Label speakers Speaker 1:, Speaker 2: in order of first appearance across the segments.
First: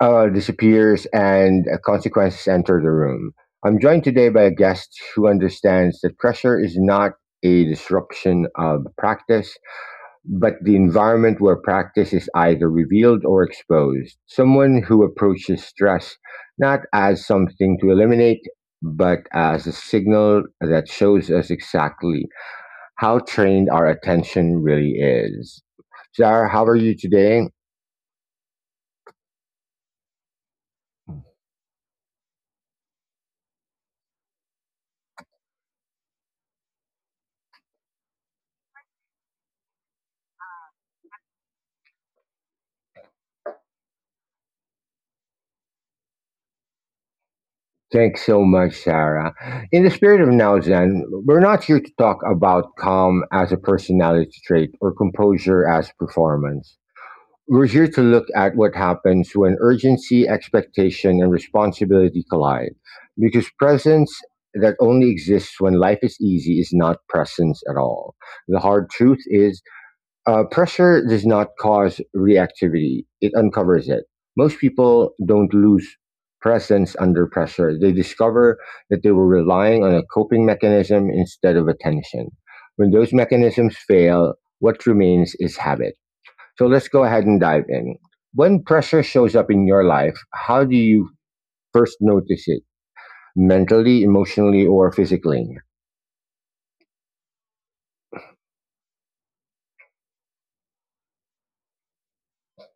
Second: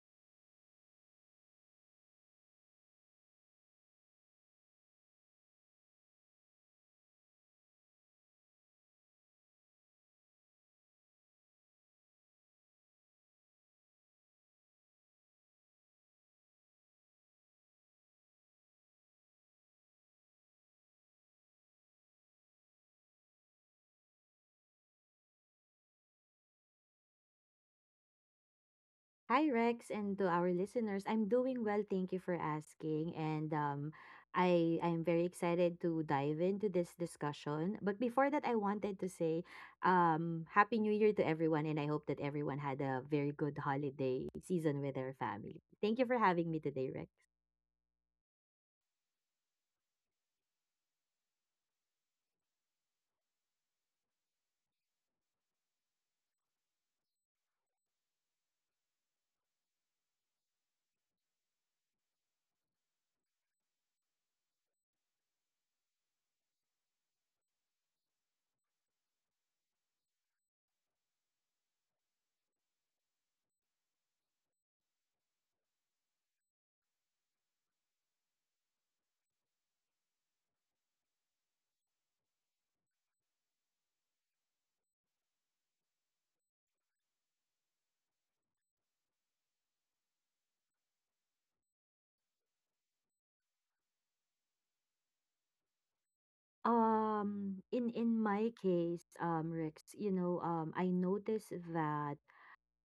Speaker 1: disappears and consequences enter the room? I'm joined today by a guest who understands that pressure is not a disruption of practice, but the environment where practice is either revealed or exposed. Someone who approaches stress not as something to eliminate, but as a signal that shows us exactly how trained our attention really is. Sarah, how are you today?
Speaker 2: Hi, Rex, and to our listeners. I'm doing well. Thank you for asking. And I'm very excited to dive into this discussion. But before that, I wanted to say, Happy New Year to everyone, and I hope that everyone had a very good holiday season with their family. Thank you for having me today, Rex.
Speaker 1: Thanks so much, Sarah. In the spirit of Now Zen, we're not here to talk about calm as a personality trait or composure as performance. We're here to look at what happens when urgency, expectation, and responsibility collide. Because presence that only exists when life is easy is not presence at all. The hard truth is pressure does not cause reactivity, it uncovers it. Most people don't lose presence under pressure, they discover that they were relying on a coping mechanism instead of attention. When those mechanisms fail, what remains is habit. So let's go ahead and dive in. When pressure shows up in your life, how do you first notice it? Mentally, emotionally, or physically?
Speaker 2: In my case, Rex, I noticed that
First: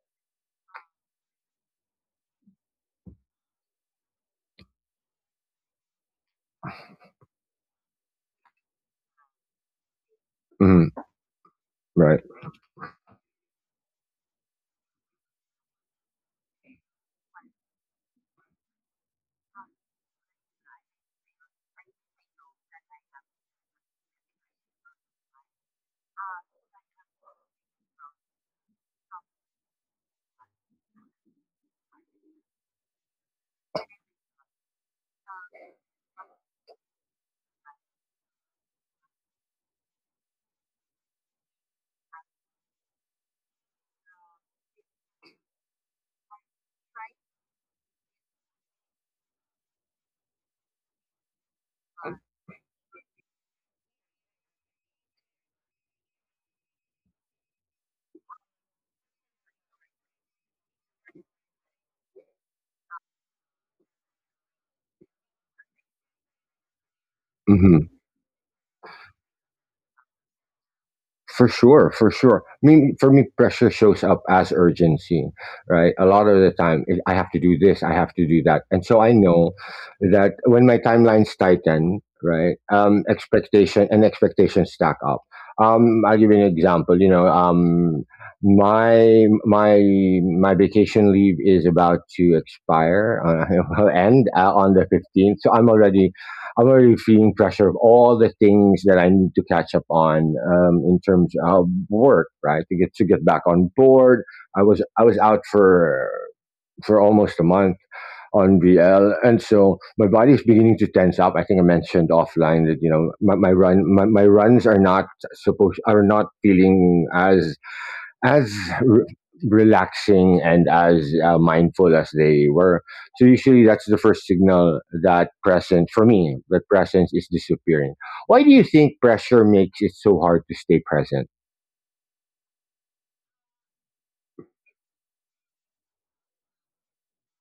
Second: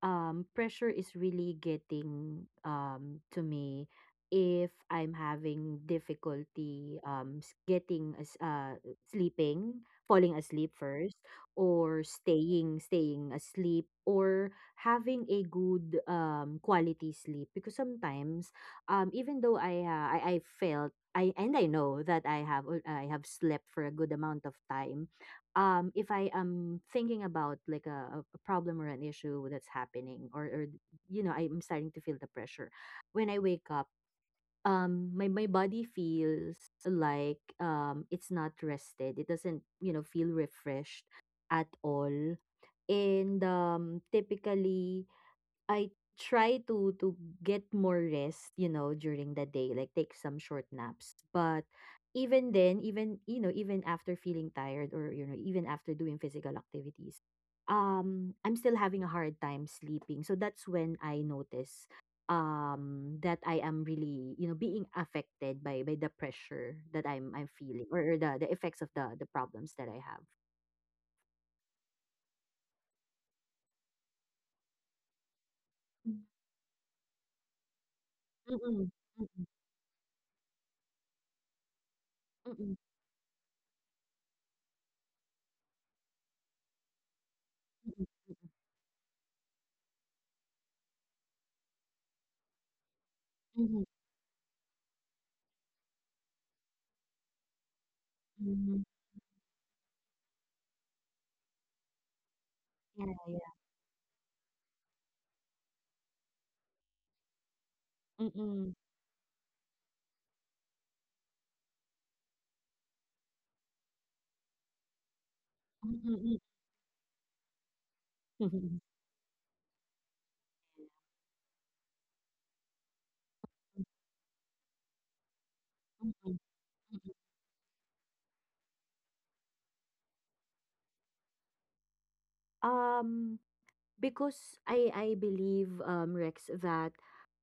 Speaker 2: pressure is really getting to me if I'm having difficulty s- getting as sleeping, falling asleep
Speaker 1: Mhm,
Speaker 2: first, or
Speaker 1: right.
Speaker 2: staying asleep, or having a good quality sleep, because sometimes even though I felt, and I know that I have slept for a good amount of time. If I am thinking about like a problem or an issue that's happening, or I'm starting to feel the pressure when I wake up, my body feels like it's not rested, it doesn't feel refreshed at all. And typically I try to get more rest, you know, during the day, like take some short naps. But even then, even after feeling tired, even after doing physical activities, I'm still having a hard time sleeping. So that's when I notice that I am really, being affected by the pressure that I'm feeling,
Speaker 1: Mm-hmm.
Speaker 2: or the effects of the problems that I have.
Speaker 1: For sure, for sure. I mean, for me, pressure shows up as urgency, right? A
Speaker 2: Mm.
Speaker 1: lot of the time, I have to do this, I have to do that, and
Speaker 2: Mm-mm,
Speaker 1: so I
Speaker 2: mm-mm,
Speaker 1: know that when my timelines tighten, right,
Speaker 2: mm-mm,
Speaker 1: expectation and expectations stack up. I'll give you an example. My my my vacation leave is about to expire,
Speaker 2: mm-mm, mm-mm,
Speaker 1: will end on the fifteenth, so I'm already feeling pressure of all the
Speaker 2: mm-mm.
Speaker 1: things that I need to catch up on in terms of work, right?
Speaker 2: Yeah,
Speaker 1: To get
Speaker 2: yeah.
Speaker 1: back on board. I was out for almost a month on
Speaker 2: Mm-mm.
Speaker 1: VL, and so my body is beginning to tense up. I think I mentioned offline that you know my runs are not supposed
Speaker 2: Mm,
Speaker 1: are not
Speaker 2: mm,
Speaker 1: feeling as as
Speaker 2: mm,
Speaker 1: r relaxing and as mindful as they were. So usually that's the first signal that presence for
Speaker 2: mm, mm.
Speaker 1: me that presence is disappearing. Why do you think pressure makes it so hard to stay present?
Speaker 2: Um, because I believe, Rex, that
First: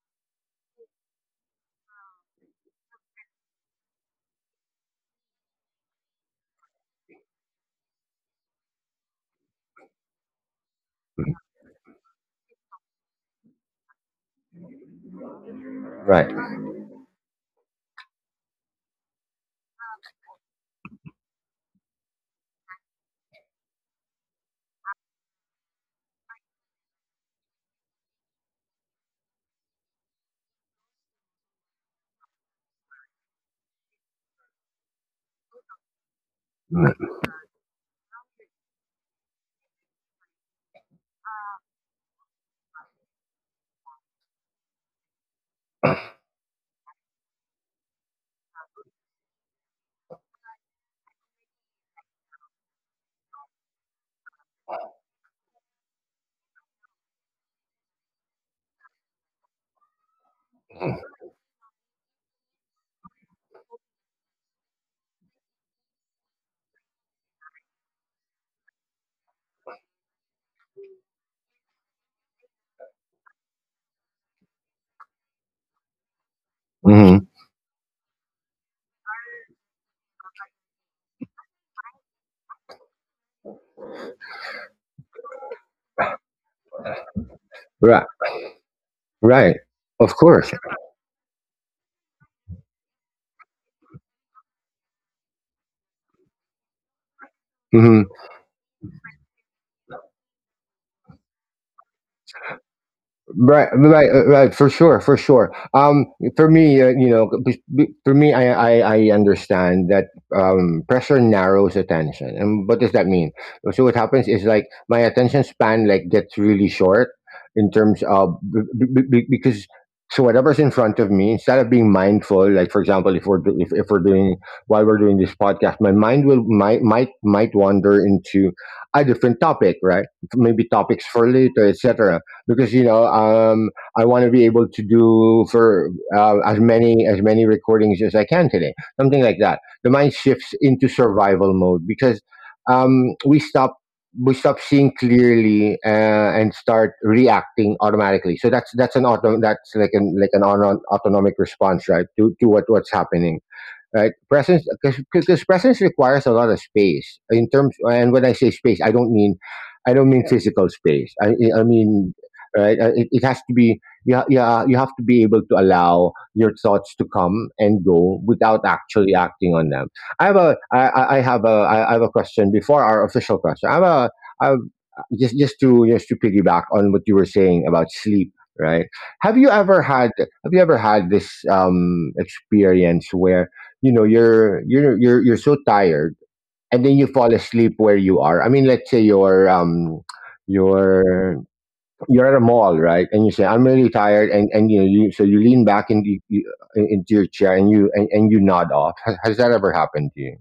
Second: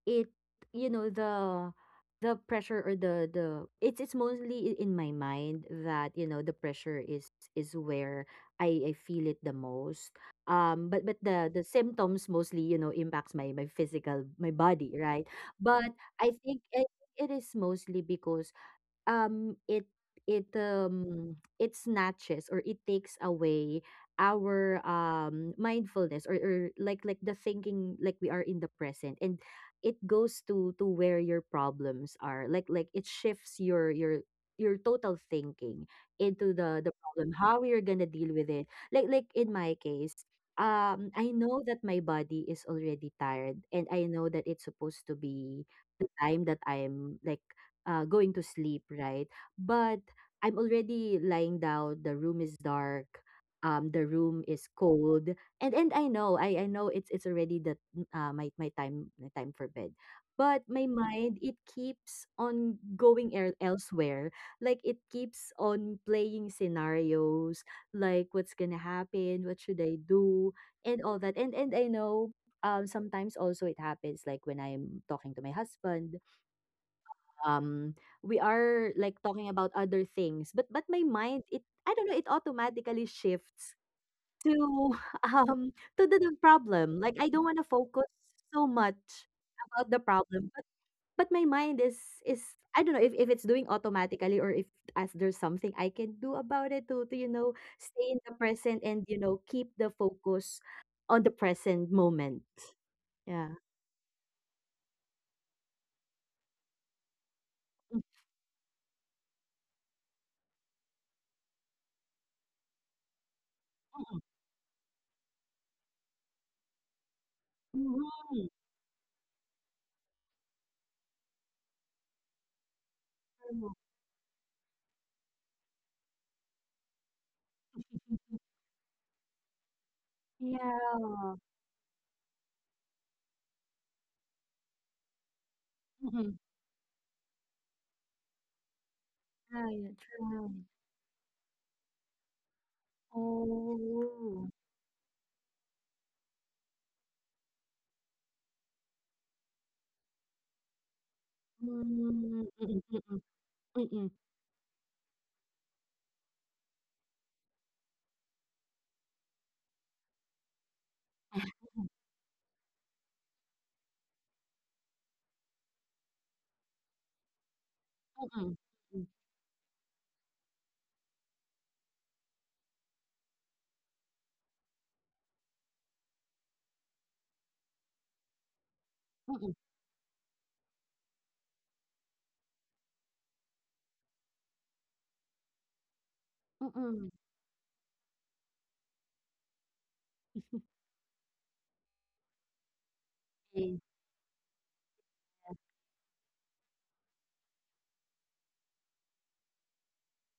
Speaker 2: it you know the pressure, or the it's mostly in my mind that the pressure is where I feel it the most. But the symptoms mostly, impacts my physical, my body, right. But
Speaker 1: Right.
Speaker 2: I think it is mostly because um it it snatches, or it takes away our mindfulness, or like the thinking, like we are in the present, and it goes to where your problems are, like it shifts your total thinking into the problem, how you're gonna deal with it, like in my case. I know that my body is already tired, and I know that it's supposed to be the time that I'm like going to sleep, right? But I'm already lying down. The room is dark. The room is cold, and I know, I know it's already the mm, my my time for bed. But my mind, it keeps on going elsewhere. Like it keeps on playing scenarios, like what's gonna happen, what should I do, and all that. And I know, sometimes also it happens like when I'm talking to my husband.
Speaker 1: Mm-hmm.
Speaker 2: um we are like talking about other things, but my mind, it, I don't know, it automatically shifts to um to the problem. Like I don't want to
Speaker 1: Right.
Speaker 2: focus so much
Speaker 1: Right.
Speaker 2: about the
Speaker 1: Of
Speaker 2: problem,
Speaker 1: course.
Speaker 2: but my mind is, I don't know if it's doing automatically, or if, as there's something I can do about it to
Speaker 1: Mhm.
Speaker 2: stay in the present, and keep the focus on the present moment. Yeah.
Speaker 1: Right, for sure, for sure. For me, you know, for me, I understand that pressure narrows attention. And what does that mean? So what
Speaker 2: Mhm.
Speaker 1: happens is like my attention span like gets really short in terms
Speaker 2: Mhm.
Speaker 1: of because so whatever's in front of me, instead of being mindful, like for example,
Speaker 2: Mhm.
Speaker 1: if we're doing while we're doing this podcast, my mind will might wander into a different topic, right? Maybe topics for
Speaker 2: Yeah.
Speaker 1: later, etc, because you know I want to be able to do for
Speaker 2: Mm-hmm.
Speaker 1: as many recordings as I can today, something like that.
Speaker 2: ใช่
Speaker 1: The mind
Speaker 2: ใช่
Speaker 1: shifts into survival mode because um,
Speaker 2: โอ
Speaker 1: we stop
Speaker 2: ้
Speaker 1: we stop seeing clearly and start reacting automatically. So that's an auto that's like an autonomic
Speaker 2: อืม
Speaker 1: response, right,
Speaker 2: อือ
Speaker 1: to what
Speaker 2: อือ
Speaker 1: what's
Speaker 2: อืออือ
Speaker 1: happening,
Speaker 2: อืออ
Speaker 1: right?
Speaker 2: อ
Speaker 1: Presence, because presence requires a lot of space in terms. And when I say space, I don't mean physical space. I mean, right? It, it has to be. Yeah, yeah. You have to be able to allow your thoughts to come and go
Speaker 2: อือออ
Speaker 1: without actually acting on them. I have a question before our official question. I'm a, I'm just, just to piggyback on what you were saying about sleep, right?
Speaker 2: ืออ
Speaker 1: Have you ever had this experience where you know you're so tired
Speaker 2: อืออื
Speaker 1: and then you fall asleep where you are. I mean, let's say you're you're you're at a mall, right, and you say
Speaker 2: อ
Speaker 1: I'm really tired, and you know, you so you lean back into into your chair, and and you nod off. Has that ever happened to you?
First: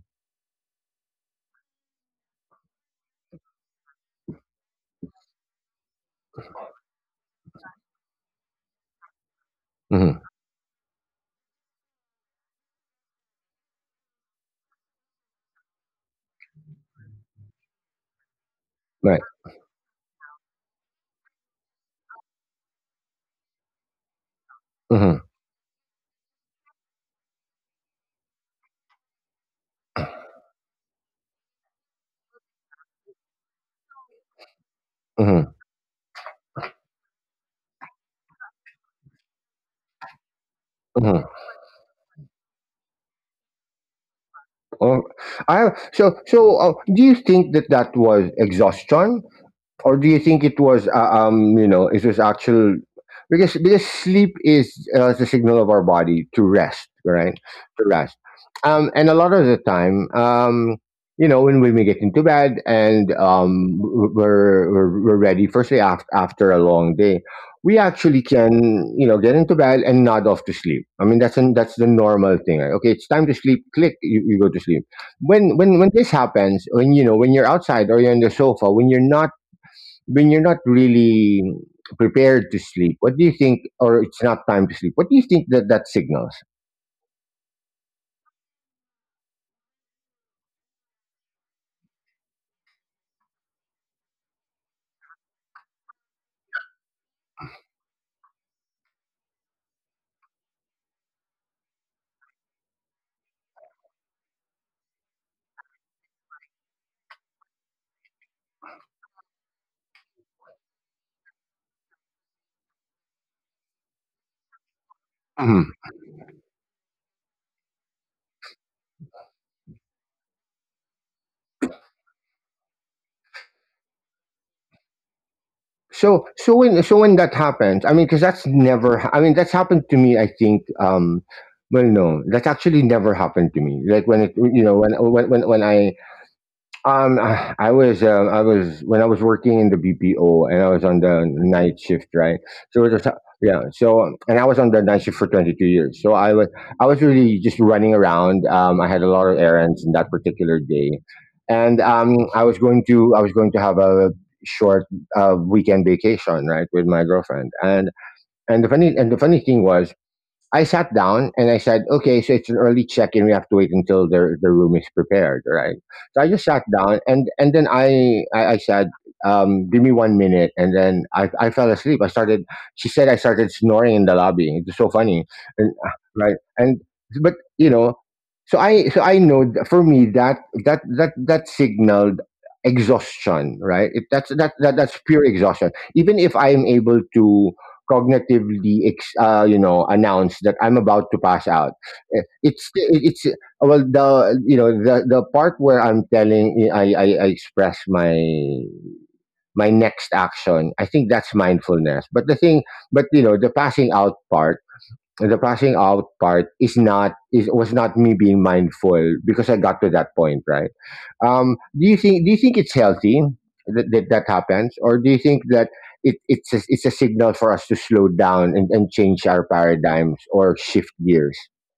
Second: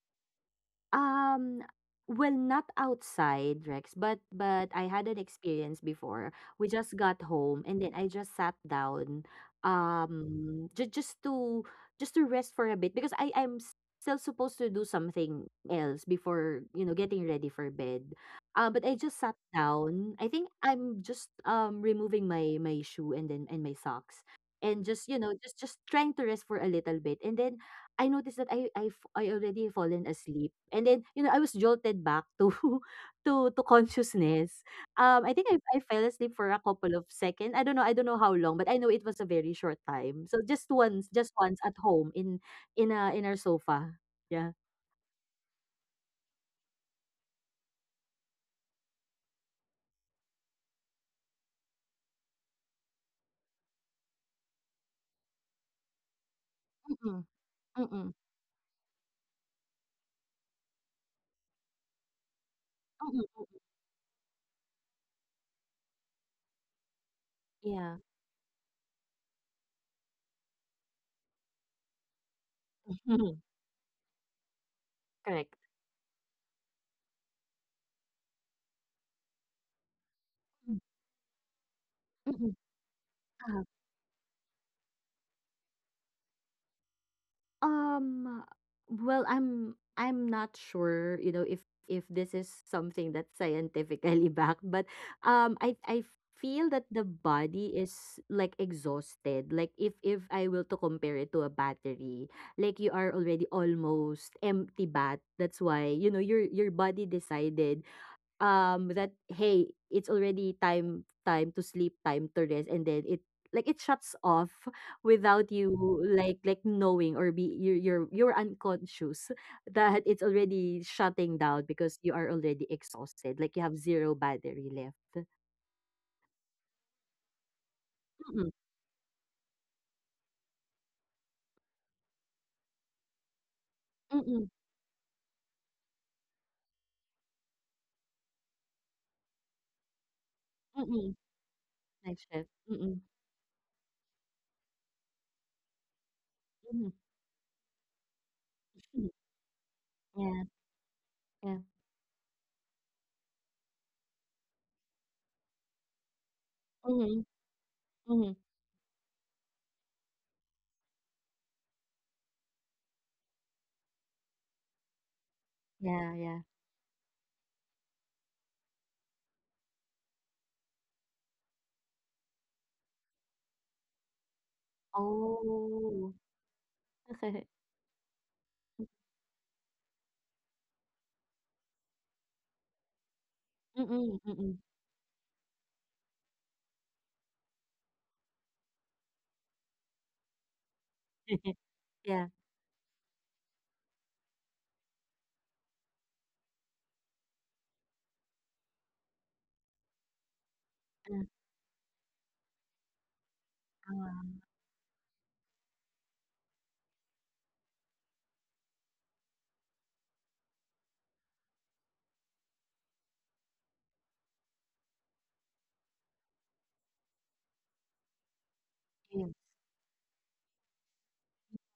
Speaker 2: Um, well, not outside, Rex, but I had an experience before. We just got home and then I just sat down,
Speaker 1: Hmm.
Speaker 2: um, just just to just to rest for a bit, because still supposed to do something else before, you know, getting ready for bed. But I just
Speaker 1: Right.
Speaker 2: sat down. I think I'm just removing my shoe, and then and my socks, and just, you
Speaker 1: Hmm.
Speaker 2: know, just trying to rest for a little bit. And then I noticed that I already fallen asleep. And then, you know, I was jolted back to to consciousness. I think
Speaker 1: Hmm.
Speaker 2: I fell asleep for a couple of seconds. I don't know how long, but I know it was a very short time. So just
Speaker 1: Hmm.
Speaker 2: once at home, in our sofa. Yeah.
Speaker 1: Oh, I so so. Do you think that that was exhaustion, or do you think it was you know, it was actual, because sleep is the signal of our body to rest,
Speaker 2: Mm-mm.
Speaker 1: right? To
Speaker 2: Mm-mm.
Speaker 1: rest. And a lot of the time you know, when we get into bed and
Speaker 2: Mm-mm.
Speaker 1: we're ready firstly after after a long day, we
Speaker 2: Yeah.
Speaker 1: actually can you know get into bed and nod off to sleep. I mean that's that's the normal thing, right? Okay, it's time to sleep, click, you go to sleep.
Speaker 2: Correct.
Speaker 1: When this happens, when you know when you're outside or you're on the sofa, when you're not really prepared
Speaker 2: Mm-mm.
Speaker 1: to sleep, what do you think? Or it's not time to sleep. What do you think that that signals?
Speaker 2: Um, well, I'm not sure, you know, if this is something that's scientifically backed, but I feel that the body is like exhausted. Like if I will to compare it to a battery, like you are already almost empty bat. That's why, you know, your body decided that hey, it's already time to sleep, time to rest, and then it, like, it shuts off without you
Speaker 1: Mhm.
Speaker 2: like knowing, or be you're unconscious that it's already shutting down, because you are already exhausted, like you have zero battery left.
Speaker 1: So when that happens, I mean, because that's
Speaker 2: Mm-mm,
Speaker 1: never. I mean, that's happened to me. I think. Well, no, that's actually never happened to me. Like when it,
Speaker 2: mm-mm,
Speaker 1: you know, when I I was when I was working in the BPO and I was on
Speaker 2: mm-mm,
Speaker 1: the night shift,
Speaker 2: night
Speaker 1: right?
Speaker 2: shift
Speaker 1: So it
Speaker 2: mm-mm,
Speaker 1: was, yeah. So and I was on the night shift for 22 years. I
Speaker 2: mm-mm,
Speaker 1: was really just running around. I had a
Speaker 2: mm-mm.
Speaker 1: lot of errands in that
Speaker 2: Yeah,
Speaker 1: particular day,
Speaker 2: yeah.
Speaker 1: and I was going to have a short weekend vacation, right, with my
Speaker 2: Mm-hmm,
Speaker 1: girlfriend.
Speaker 2: mm-hmm.
Speaker 1: And and the funny thing was, I sat down and I said, okay, so it's an early check-in. We have to wait until the room is prepared, right?
Speaker 2: Yeah,
Speaker 1: So I
Speaker 2: yeah.
Speaker 1: just sat down and then I said, give me 1 minute, and then I fell asleep. I started. She said I started snoring in the lobby. It's so funny, and
Speaker 2: Oh.
Speaker 1: right and but
Speaker 2: Okay.
Speaker 1: you know, so I know for me that that signaled exhaustion, right? It,
Speaker 2: Mm-mm, mm-mm.
Speaker 1: that that's pure exhaustion. Even if I am able to cognitively you know, announce that I'm about to pass out. Eh,
Speaker 2: Yeah.
Speaker 1: it's well, the you know the part where I'm telling I express my my next action, I think
Speaker 2: Uh,
Speaker 1: that's mindfulness. But the thing, but you know, the passing out
Speaker 2: uh,
Speaker 1: part, is not, is was not me being mindful, because I got to that point, right? Do you think it's healthy that that happens, or do you think that it's a signal for us to slow down and change
Speaker 2: yeah.
Speaker 1: our paradigms or shift gears?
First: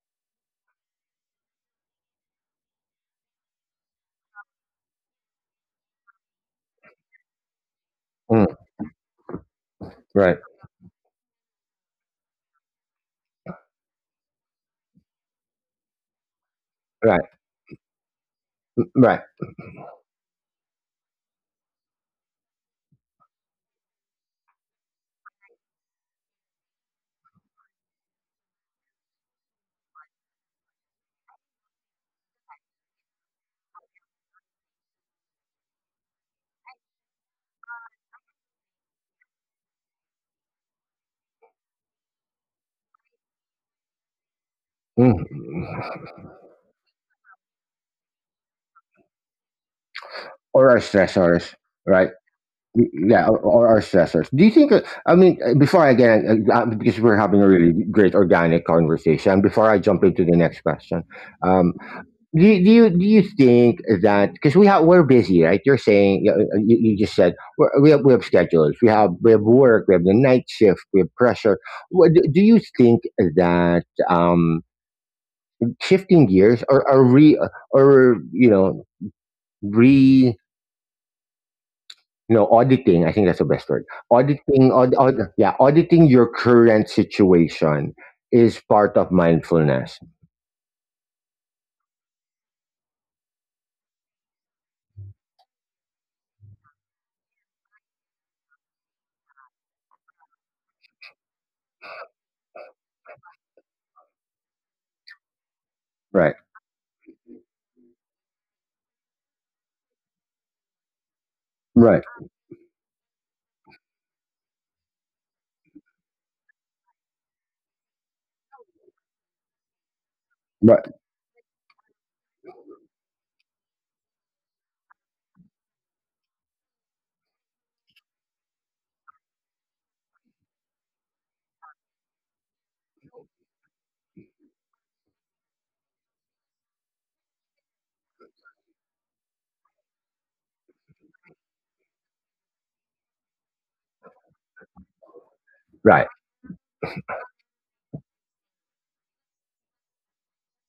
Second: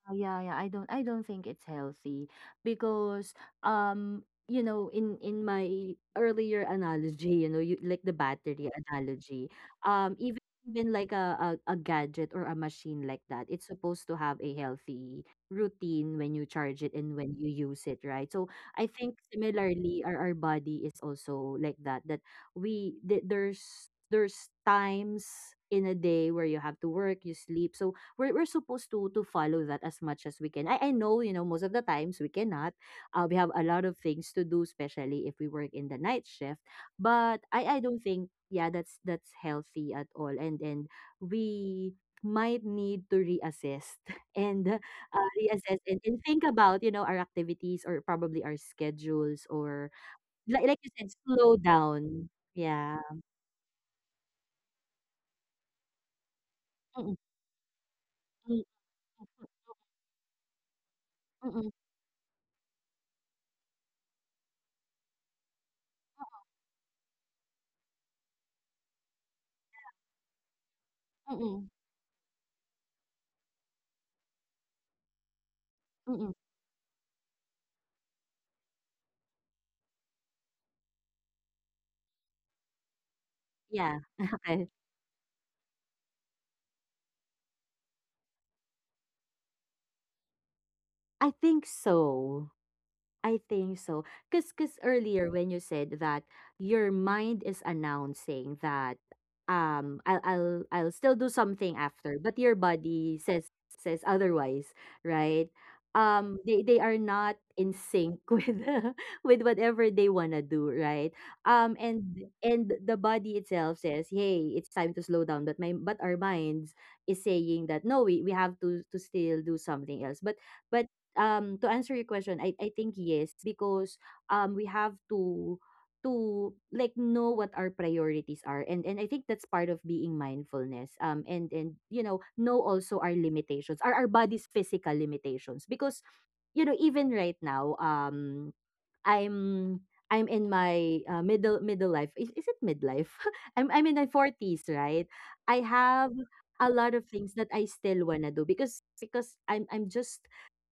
Speaker 2: Yeah, yeah. I don't think it's healthy because um in my earlier analogy, you know, you like the
Speaker 1: Mm,
Speaker 2: battery analogy.
Speaker 1: right,
Speaker 2: Even like a gadget or a machine like that, it's supposed to have a healthy routine when you charge it and
Speaker 1: right,
Speaker 2: when you use it, right? So I think
Speaker 1: right.
Speaker 2: similarly our body is also like that there's times in a day where you have to work, you sleep. So we're supposed to follow that as much as we can. I know, you know, most of the times we cannot. We have a lot of things to do, especially if we work in the night shift. But I don't think, yeah, that's healthy at all, and we might need to reassess and
Speaker 1: Mm.
Speaker 2: reassess, and think about, you know, our activities, or probably our schedules, or like,
Speaker 1: Or our
Speaker 2: like you said,
Speaker 1: stressors,
Speaker 2: slow
Speaker 1: right?
Speaker 2: down. Yeah.
Speaker 1: Yeah, or our stressors. Do you think? I mean, before I get because
Speaker 2: Mm-mm,
Speaker 1: we're having a really great
Speaker 2: mm,
Speaker 1: organic conversation. Before I jump into the next question,
Speaker 2: mm-mm,
Speaker 1: um, do you think that because we have we're busy, right? You're saying you just said we're, we have schedules, we have work, we have the night shift, we have pressure.
Speaker 2: mm-mm,
Speaker 1: Do do you think that um, shifting
Speaker 2: mm-mm.
Speaker 1: gears or re or you know. No, auditing. I think that's the best word.
Speaker 2: Yeah. Okay.
Speaker 1: Yeah, auditing your current situation is part of mindfulness.
Speaker 2: I think so. I think so. Because cause 'cause earlier when you said that your mind is announcing that I'll still do something after, but your body says otherwise, right?
Speaker 1: Right,
Speaker 2: They are not in sync with whatever they wanna do, right?
Speaker 1: right,
Speaker 2: And the body itself says, "Hey, it's time to slow down," but my but our minds is saying that no, we have to still do something else. But but
Speaker 1: right,
Speaker 2: To answer your question, I think yes, because we have to like know what our priorities are, and I think that's part of being mindfulness, and you know, also our limitations, our body's physical limitations, because you know, even right now, I'm I'm in my middle life. Is it midlife? I'm in my 40s, right? I
Speaker 1: right,
Speaker 2: have a lot of things that I still wanna do, because I'm just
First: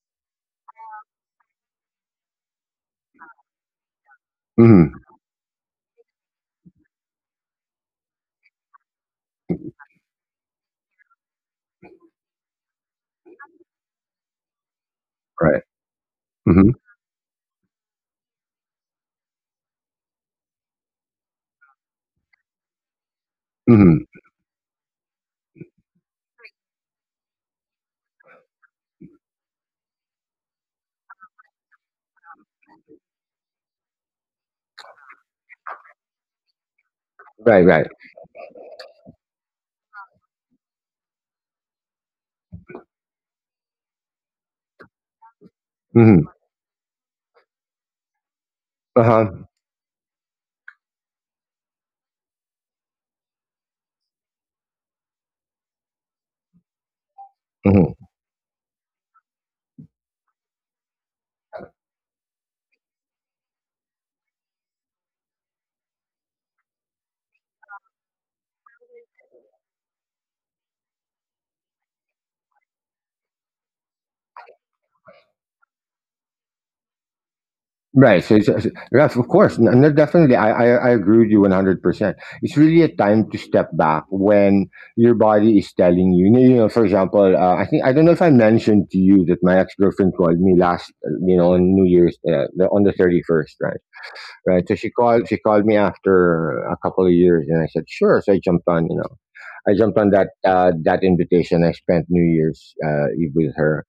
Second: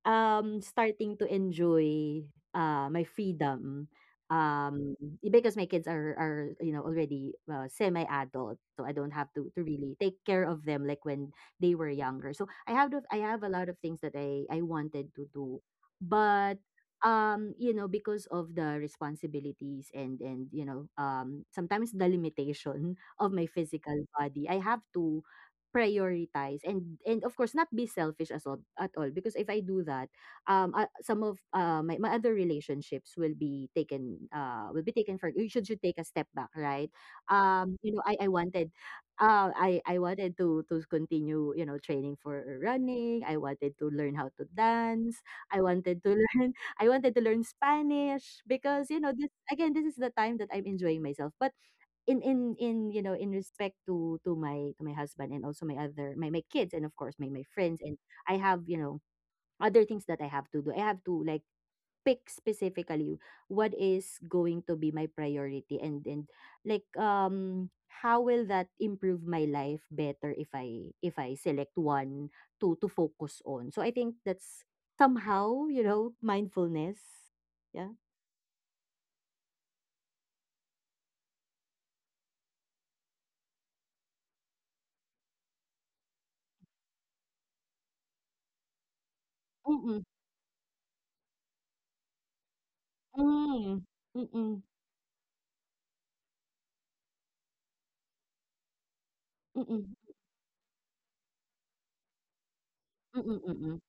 Speaker 2: starting to enjoy my freedom. Um
Speaker 1: mm-hmm.
Speaker 2: because my kids are you know already semi adult, so I don't have to really take care of them like when they were younger. So I have a lot of things that I wanted to do,
Speaker 1: Right,
Speaker 2: but
Speaker 1: mm-hmm.
Speaker 2: you know, because of the responsibilities, and you know, sometimes the limitation of my physical
Speaker 1: Mm-hmm.
Speaker 2: body, I have to prioritize, and of course, not be selfish as all, at all, because if I do that some of my other relationships will be taken, will be taken for, you should take a step back, right?
Speaker 1: Right, right,
Speaker 2: You know, I wanted to continue, you know, training for running. I wanted to learn how to dance. I wanted to
Speaker 1: mm-hmm.
Speaker 2: learn I wanted to learn Spanish, because you
Speaker 1: Uh
Speaker 2: know,
Speaker 1: huh,
Speaker 2: this again, this is the time that I'm enjoying myself, but in you know in respect to my husband, and also my kids, and of course my friends, and I have, you know, other things that I have to do. I have to like pick specifically what is going to be my priority, and like, how will that improve my life better if I select one to focus on. So I think that's somehow, you know, mindfulness. Yeah.
Speaker 1: right. So, it's- yes, of course. No, no, definitely. I agree with you 100%. It's really a time to step back when your body is telling you. You know, for example, I think, I don't know if I mentioned to you that my ex
Speaker 2: Mm-mm.
Speaker 1: girlfriend called me last, you know, on New Year's, on the 31st, right?
Speaker 2: Mm. Mm-mm.
Speaker 1: Right. So she called me after a couple of years and I said, sure. So I jumped on, you know, I
Speaker 2: Mm-mm.
Speaker 1: jumped on that, that invitation. I spent New Year's, Eve
Speaker 2: Mm-mm.
Speaker 1: with
Speaker 2: Mm-mm.
Speaker 1: her,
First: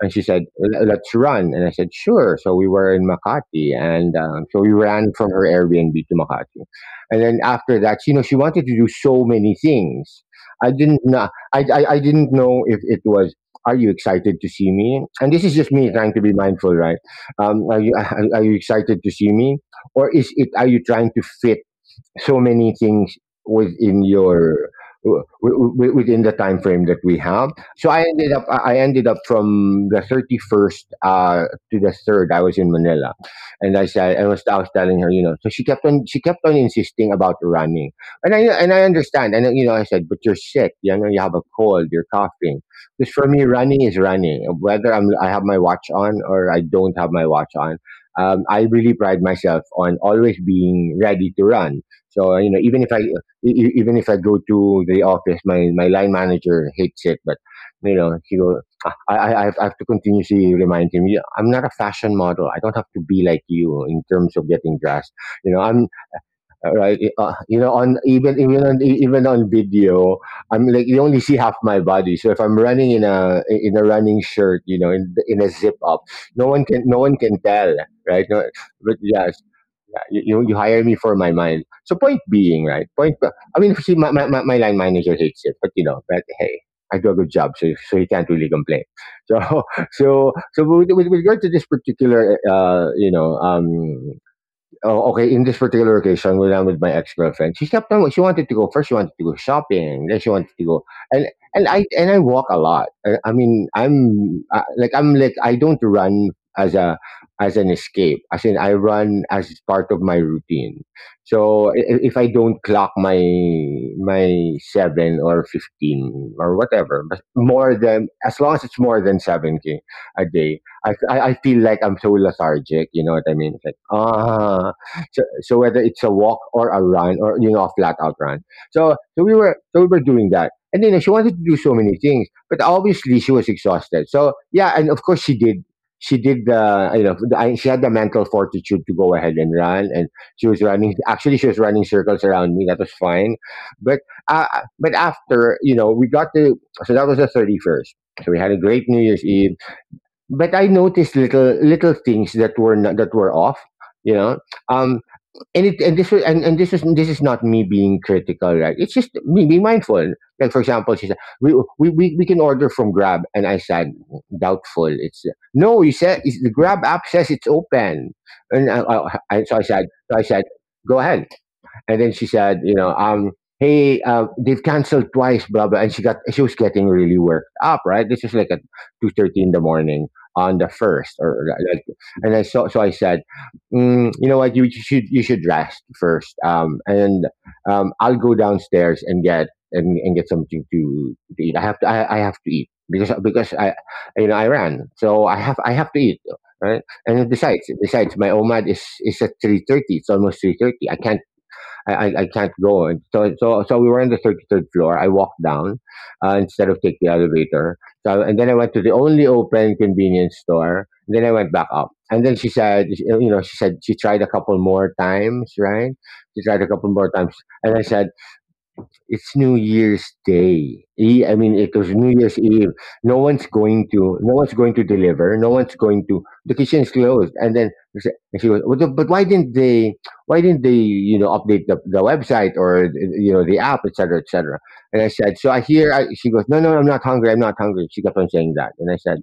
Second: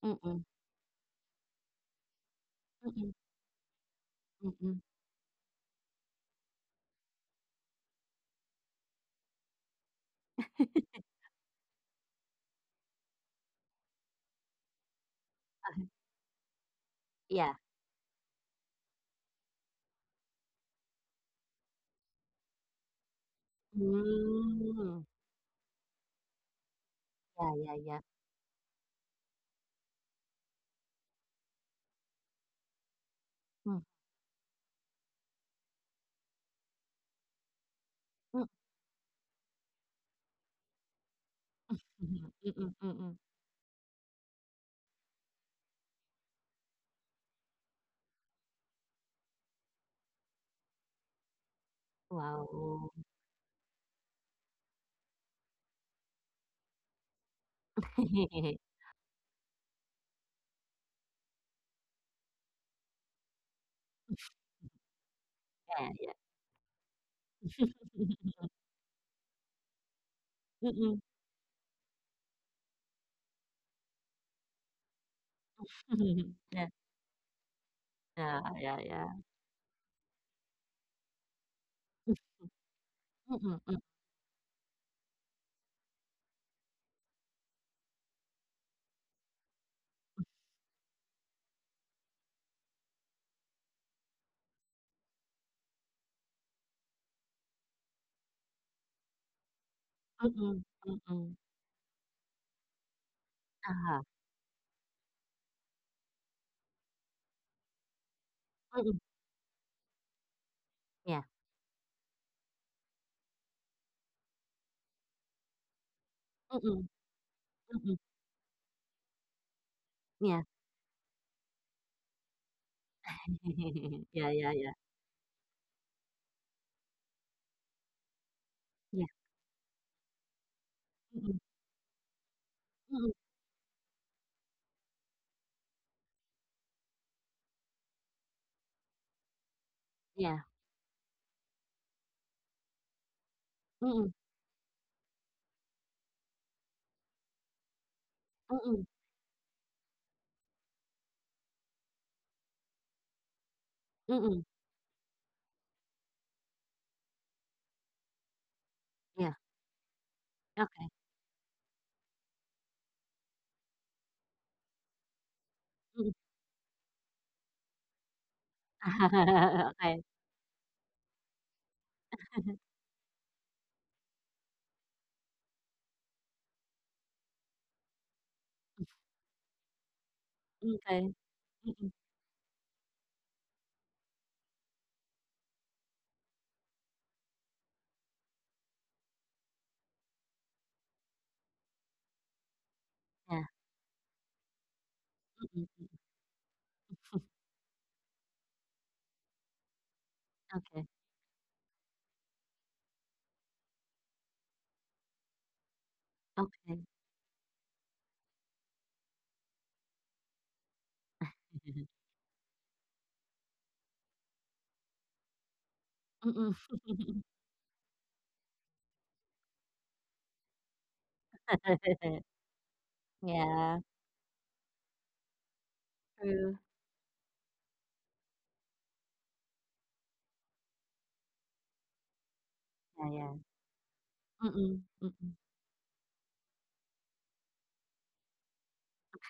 Speaker 1: and she said,
Speaker 2: Mm-mm.
Speaker 1: "L- let's run." And I said, sure. So we were in
Speaker 2: Mm-mm.
Speaker 1: Makati. And so we
Speaker 2: Mm-mm.
Speaker 1: ran from her Airbnb to Makati. And then after that, you know, she wanted to do so many things. I didn't know. I didn't know if it was, are you excited to see me? And this is just me trying to be mindful, right?
Speaker 2: Yeah.
Speaker 1: Are you excited to see me? Or is it, are you trying to fit so many things within your
Speaker 2: Mm.
Speaker 1: within the time frame that we have.
Speaker 2: Yeah, yeah,
Speaker 1: So
Speaker 2: yeah.
Speaker 1: I ended up from the 31st to the 3rd I was in Manila, and
Speaker 2: Mm.
Speaker 1: I was telling her, you know, so she kept on insisting about running. And I
Speaker 2: Mm.
Speaker 1: and I understand, and you know I said, but you're sick, you know you have a cold, you're
Speaker 2: Mm-mm.
Speaker 1: coughing.
Speaker 2: Mm-mm.
Speaker 1: Because
Speaker 2: Mm-mm.
Speaker 1: for me running is running, whether I have my watch on or I don't have my watch on. I really pride myself on always being ready to run. So, you know, even
Speaker 2: Wow.
Speaker 1: if I go to the office, my line manager hates it, but you know, he go. I have to continuously remind him. "Yeah, I'm not a fashion model. I don't have to be like you in terms of getting dressed. You know,
Speaker 2: Yeah,
Speaker 1: I'm
Speaker 2: yeah.
Speaker 1: right. You know, on even on video, I'm like,
Speaker 2: Mm,
Speaker 1: you only see half my body. So if I'm running in a running shirt, you know, in a zip up, no one
Speaker 2: yeah,
Speaker 1: can no one can tell, right?
Speaker 2: yeah,
Speaker 1: No,
Speaker 2: yeah,
Speaker 1: but
Speaker 2: yeah.
Speaker 1: yeah. Yeah, you hire me for my mind. So point being, right? Point.
Speaker 2: Mm,
Speaker 1: I mean,
Speaker 2: mm,
Speaker 1: see, my line manager hates it, but you know, but hey, I do a good job, so he can't really complain. So so with, regard to this particular, oh, okay. In this particular occasion, we ran with my ex-girlfriend. She kept on... She wanted to go first. She wanted to go shopping. Then she wanted
Speaker 2: mm,
Speaker 1: to go,
Speaker 2: mm,
Speaker 1: and
Speaker 2: mm.
Speaker 1: I walk a lot. I mean,
Speaker 2: Uh-huh.
Speaker 1: I'm like I'm like I don't run as a as an escape. As in, I
Speaker 2: Mm,
Speaker 1: run as part of my routine.
Speaker 2: yeah.
Speaker 1: So if I don't clock my 7 or 15 or
Speaker 2: Mm,
Speaker 1: whatever, but more
Speaker 2: mm,
Speaker 1: than as long as it's more than seven k a
Speaker 2: yeah.
Speaker 1: day, I feel like I'm so lethargic. You know what I mean? It's like,
Speaker 2: Yeah, yeah, yeah.
Speaker 1: so whether it's a walk or a run or, you know, a flat out run. So
Speaker 2: Yeah.
Speaker 1: so we were so we were doing that. And then she wanted
Speaker 2: Mm,
Speaker 1: to do so many things, but
Speaker 2: mm,
Speaker 1: obviously she was exhausted. So yeah, and of course she did. She did the you know the, I- she had the mental fortitude to go ahead and run, and
Speaker 2: yeah.
Speaker 1: she was running. Actually, she was running circles around me. That was fine, but
Speaker 2: Mm,
Speaker 1: uh, but after, you know, we got to, so that was the 31st. So we had a great New Year's Eve, but I noticed little things that were not, that were off.
Speaker 2: mm,
Speaker 1: You know.
Speaker 2: mm,
Speaker 1: Um, and it and this was and this is not me being critical, right? It's just
Speaker 2: yeah.
Speaker 1: me being mindful. Like, for
Speaker 2: Okay.
Speaker 1: example, she said we can order from Grab, and I said, doubtful. It's... no, you
Speaker 2: Mm.
Speaker 1: said it's, the Grab app says it's open. And I-
Speaker 2: Okay.
Speaker 1: so I said go ahead. And then she said, you know, hey, they've canceled twice, blah blah. And she was getting really worked up, right? This is like at 2:30 in the morning on the
Speaker 2: Okay.
Speaker 1: first, or like...
Speaker 2: Mm,
Speaker 1: and I so so I said, mm, you know what, you should rest first. And I'll go downstairs and get something to, eat. I have to eat, because
Speaker 2: yeah.
Speaker 1: I you know, I ran, so I have
Speaker 2: Mm,
Speaker 1: I have to eat, right? And besides, my OMAD is at 3:30. It's almost three
Speaker 2: okay.
Speaker 1: thirty. I can't go. And so we were on the 33rd floor. I walked down, instead
Speaker 2: Okay.
Speaker 1: of take the elevator. So, and then I went to the only open convenience store. And then I went back up. And then she said, you know, she said she tried a couple more times, right? She tried a
Speaker 2: Mm.
Speaker 1: couple more times. And I said, it's New Year's Day. I mean, it was New Year's Eve. No one's
Speaker 2: Yeah,
Speaker 1: going to... no one's going to deliver. No one's going to.
Speaker 2: true.
Speaker 1: The kitchen is closed. And then they... And she was, but why didn't they, you know, update the, website or,
Speaker 2: Yeah, yeah.
Speaker 1: you know, the app, etc., etc.
Speaker 2: Mm,
Speaker 1: And I
Speaker 2: mm,
Speaker 1: said, so I hear. She goes, no, no, I'm not hungry. I'm not hungry. She kept on saying that, and I said,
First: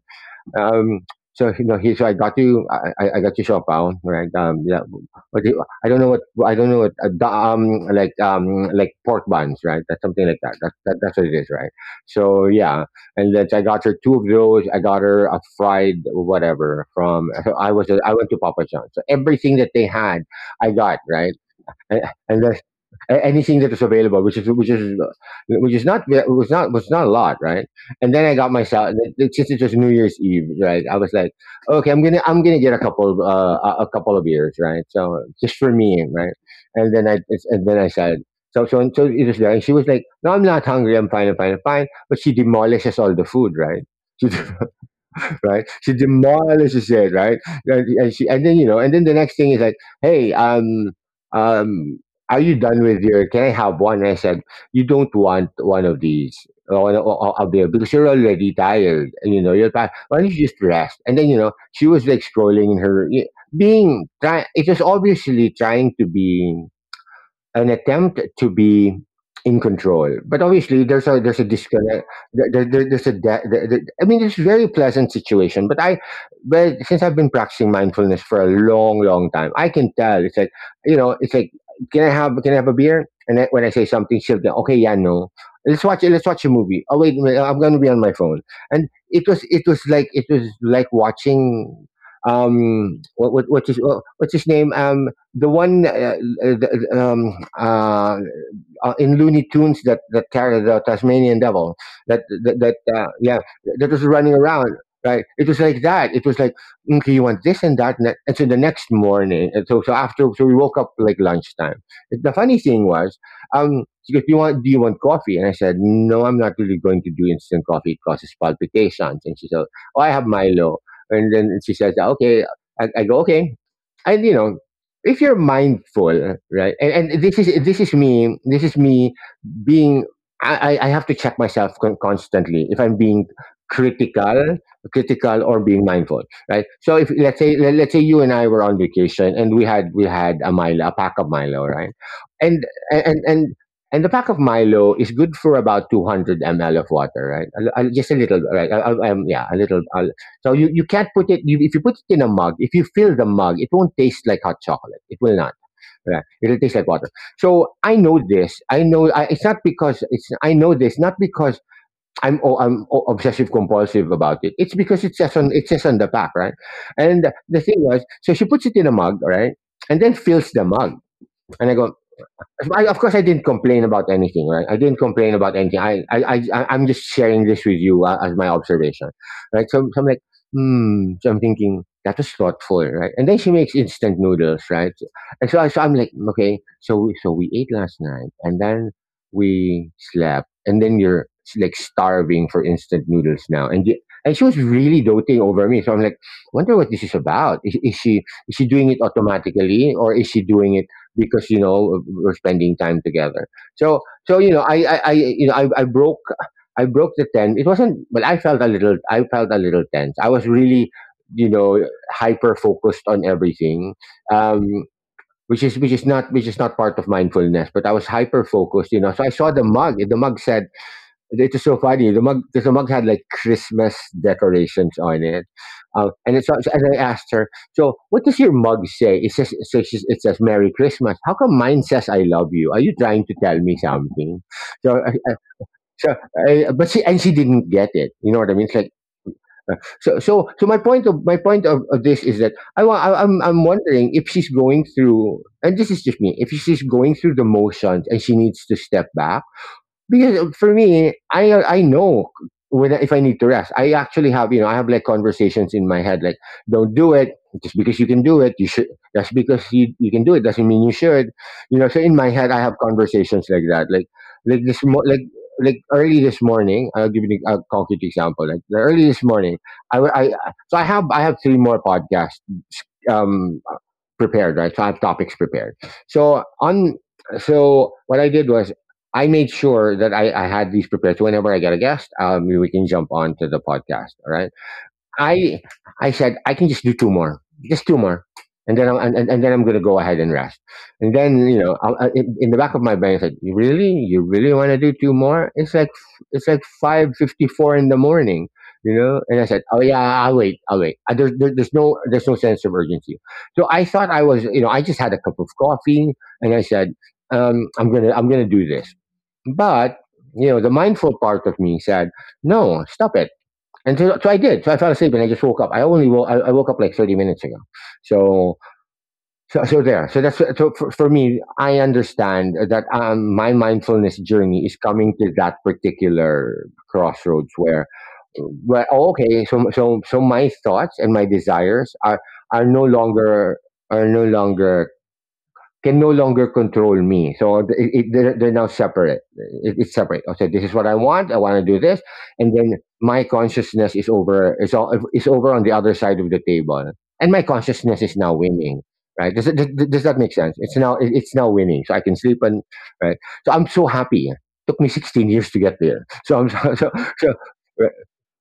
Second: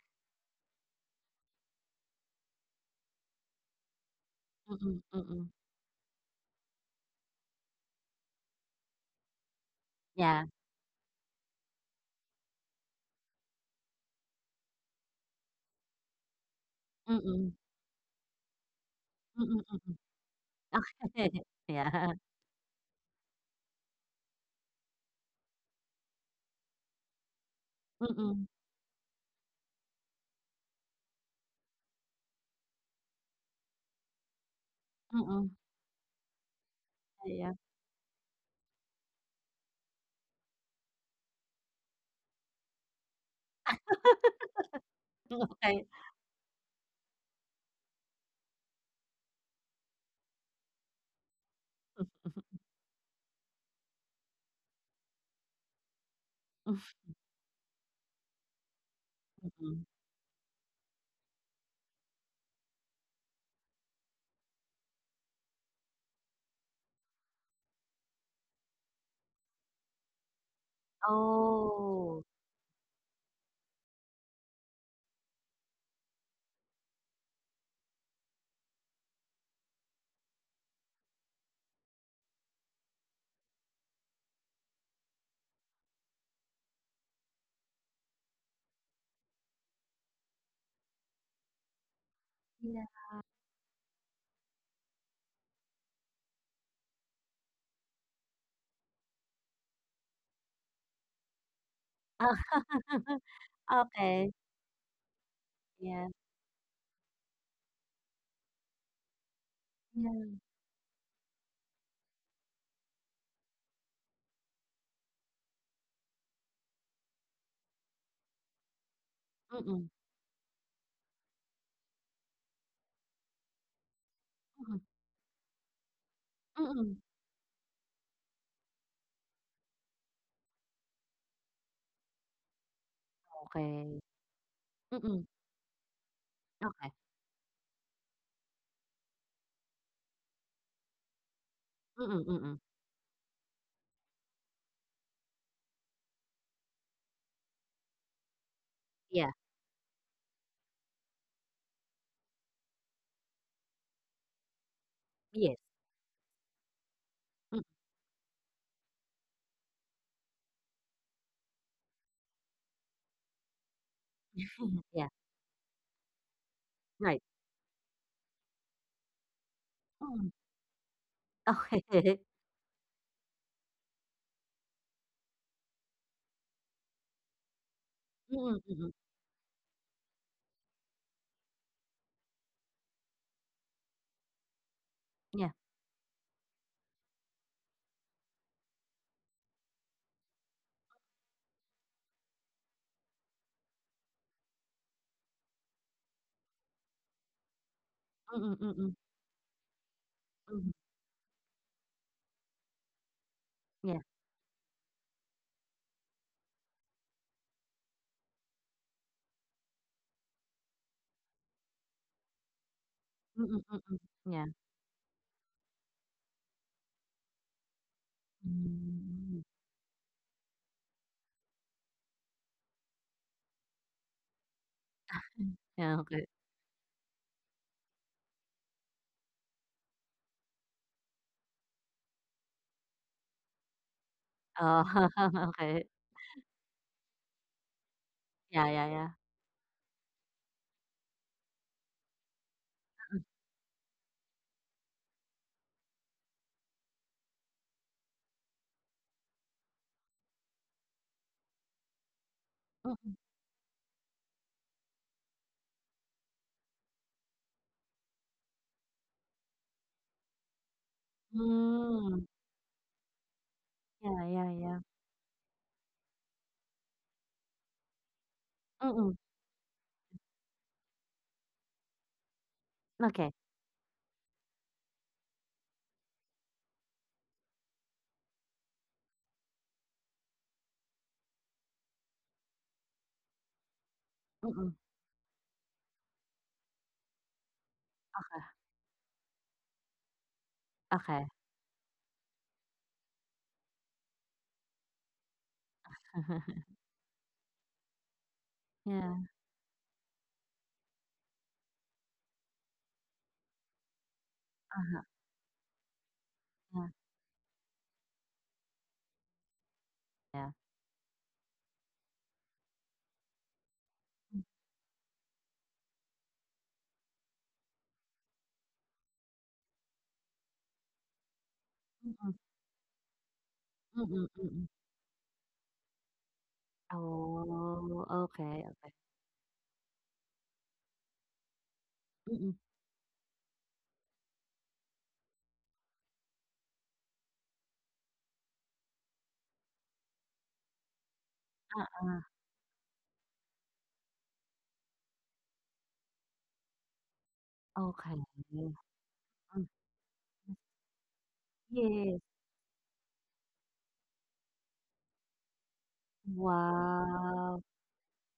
Speaker 1: um, so you know, he so I got you, I got you Chopin, right?
Speaker 2: mm,
Speaker 1: Yeah,
Speaker 2: mm,
Speaker 1: but
Speaker 2: mm.
Speaker 1: I don't know what I don't know what, like pork buns, right? That's something like
Speaker 2: Yeah.
Speaker 1: that. That's what it is, right? So yeah, and then I got her two of those. I got her a fried whatever from...
Speaker 2: Mm.
Speaker 1: So I went to Papa John's. So
Speaker 2: Mm,
Speaker 1: everything
Speaker 2: mm.
Speaker 1: that they
Speaker 2: mm.
Speaker 1: had, I got, right.
Speaker 2: Okay.
Speaker 1: And,
Speaker 2: Yeah.
Speaker 1: and anything that was available, which is which is which is not it was not a lot, right? And then I
Speaker 2: Mm,
Speaker 1: got myself, since it was New Year's Eve, right? I was like, okay, I'm gonna get a couple of beers, right? So
Speaker 2: mm.
Speaker 1: just for me, right?
Speaker 2: Ayan,
Speaker 1: And then I said... So it was there. And she was like, no, I'm not hungry. I'm fine. I'm fine. I'm fine. But she demolishes all the food, right? Right?
Speaker 2: okay.
Speaker 1: She demolishes it, right? And and then, you know, and then the next thing is like, hey, um, are you done with your? Can I have one? And I said, you don't want one of these.
Speaker 2: Mm.
Speaker 1: One of them, because you're already tired. You know, you're
Speaker 2: mm.
Speaker 1: tired. Why don't you just rest? And then, you know, she was like scrolling in her, being try... It was obviously trying to be an attempt to be in control, but obviously there's a disconnect
Speaker 2: Oh,
Speaker 1: there. There, there- there's a de- there, there- i mean, it's a very pleasant situation but I well since I've been practicing mindfulness for a long long time, I can tell, it's like, you know, it's like, can I have a beer, and then when I say something, she'll be, okay, yeah, no, let's watch a movie, oh, wait a minute, I'm going to be on my phone. And it was like, it was like watching,
Speaker 2: yeah.
Speaker 1: what's his name, the one, uh, th- um, uh, in Looney Tunes, that carried the Tasmanian devil, that
Speaker 2: Ah,
Speaker 1: that, that yeah, that was running
Speaker 2: okay,
Speaker 1: around, right? It was like that.
Speaker 2: yeah,
Speaker 1: It was like, okay, you want this and that and, that. And so the next morning, and so
Speaker 2: yeah.
Speaker 1: we woke up, like, lunchtime. The funny thing was, she goes, do you want, do you want coffee? And I said, no, I'm not really going to do instant coffee, it causes palpitations. And she said,
Speaker 2: Mm,
Speaker 1: oh, I have Milo. And then she says, okay. I go, okay. And, you know,
Speaker 2: mm,
Speaker 1: if you're mindful, right?
Speaker 2: mm.
Speaker 1: And this is me. This is me being... I have to check myself constantly if I'm being
Speaker 2: Okay.
Speaker 1: critical,
Speaker 2: Mm,
Speaker 1: critical or being mindful, right?
Speaker 2: okay.
Speaker 1: So if, let's say you and I were on vacation, and we had a Milo, a pack of Milo, right?
Speaker 2: Mm, mm.
Speaker 1: And and and and the pack of Milo is good for about 200 ml of water, right? Just a little, right?
Speaker 2: Yeah,
Speaker 1: Yeah, a little, so you can't put it, if you put it in a mug, if you fill the mug, it won't taste like hot chocolate. It will not.
Speaker 2: yes.
Speaker 1: Right? It'll taste like water.
Speaker 2: Mm,
Speaker 1: So I know this. I know, it's not because it's... I know this not because I'm obsessive compulsive about it. It's because
Speaker 2: yeah,
Speaker 1: it says on the back, right? And
Speaker 2: right.
Speaker 1: the thing was, so she puts it in a mug, right? And then
Speaker 2: Mm,
Speaker 1: fills the mug. And I
Speaker 2: okay.
Speaker 1: go... of course, I didn't complain about anything, right? I didn't complain about anything. I'm just sharing this with you, as my
Speaker 2: Mm, mm.
Speaker 1: observation, right? So I'm like, hmm. So I'm thinking that was thoughtful, right? And then she makes instant noodles, right? And
Speaker 2: Yeah.
Speaker 1: so, so I'm like, okay. So, so we ate last night, and then we slept, and then you're like starving for instant noodles now, and she was really doting over me, so I'm like, wonder what this is about. Is she is
Speaker 2: Mm,
Speaker 1: she doing it
Speaker 2: mm.
Speaker 1: automatically, or is she doing
Speaker 2: Mhm.
Speaker 1: it because you know we're spending time together. So
Speaker 2: Yeah.
Speaker 1: so you know I you know I broke the ten. It wasn't well. I felt a little tense. I was really you know hyper focused on
Speaker 2: Mm,
Speaker 1: everything.
Speaker 2: mm. Yeah.
Speaker 1: Um, which is not part of mindfulness, but I was hyper focused, you know. So I saw
Speaker 2: Hmm.
Speaker 1: the mug. The mug said it's just so funny. The mug, because the mug had like Christmas decorations on it,
Speaker 2: Yeah,
Speaker 1: and
Speaker 2: okay.
Speaker 1: it's so and I asked her, "So, what does your mug say?" It says, "So she, it says Merry Christmas. How come mine says 'I love you'? Are you trying to tell me something?"
Speaker 2: Oh,
Speaker 1: So,
Speaker 2: okay.
Speaker 1: so, I, but she and she didn't get it. You know what I mean? It's
Speaker 2: Yeah,
Speaker 1: like
Speaker 2: yeah, yeah.
Speaker 1: uh, so my point of this is that I'm wondering if she's going through, and this is just me, if she's going through the motions and she needs to step back because for me, I know when if I
Speaker 2: Mm.
Speaker 1: need to rest. I actually have you know I have like conversations in my head like don't do it just because you can do it. You should that's because you can do it doesn't mean you should. You know, so in my
Speaker 2: Hmm.
Speaker 1: head I have conversations like that. Like
Speaker 2: Yeah, yeah,
Speaker 1: like this
Speaker 2: yeah.
Speaker 1: mo- like like early this morning. I'll give you a concrete example. Like early this
Speaker 2: Mm.
Speaker 1: morning, I, w- I- so I have three more podcasts.
Speaker 2: Okay.
Speaker 1: Um, prepared, right? So I have topics prepared. So on so what I did was I made sure that I had these prepared. So whenever I get a guest, we can jump on to the podcast. All right.
Speaker 2: Mm.
Speaker 1: I I said I can just do two more, just two more,
Speaker 2: Okay,
Speaker 1: and then and then I'm gonna go ahead and rest. And
Speaker 2: okay.
Speaker 1: then you know, in the back of my brain, it's like, you really want to do two more? It's like 5:54 in the morning, you know.
Speaker 2: Yeah,
Speaker 1: And I said, oh yeah, I'll wait. There's no sense of urgency. So I thought I was, you know, I just had
Speaker 2: uh-huh,
Speaker 1: a cup of coffee, and I said,
Speaker 2: yeah,
Speaker 1: I'm gonna do this, but you
Speaker 2: yeah.
Speaker 1: know, the mindful part of me said, no, stop it and so I did. So I fell asleep and I just woke up. I woke up like 30 minutes ago. So, so there. So that's, for me, I
Speaker 2: Mm,
Speaker 1: understand that my
Speaker 2: mm,
Speaker 1: mindfulness
Speaker 2: mm,
Speaker 1: journey
Speaker 2: mm.
Speaker 1: is coming to that particular crossroads
Speaker 2: Oh, okay,
Speaker 1: where
Speaker 2: okay.
Speaker 1: oh, okay, so my thoughts and my desires are,
Speaker 2: Mm,
Speaker 1: are no longer, are no longer can no longer control me. So they're now separate. It's separate. Okay, this is what I want. I want to do this,
Speaker 2: oo,
Speaker 1: and then my consciousness is over. Is all is over on the other side of the table, and my consciousness is
Speaker 2: okay.
Speaker 1: now winning. Right?
Speaker 2: Mm,
Speaker 1: Does that make sense? It's now it's now winning, so I can
Speaker 2: yes.
Speaker 1: sleep and right. So I'm so happy. Took me 16 years to get there. So I'm so so. so
Speaker 2: Wow.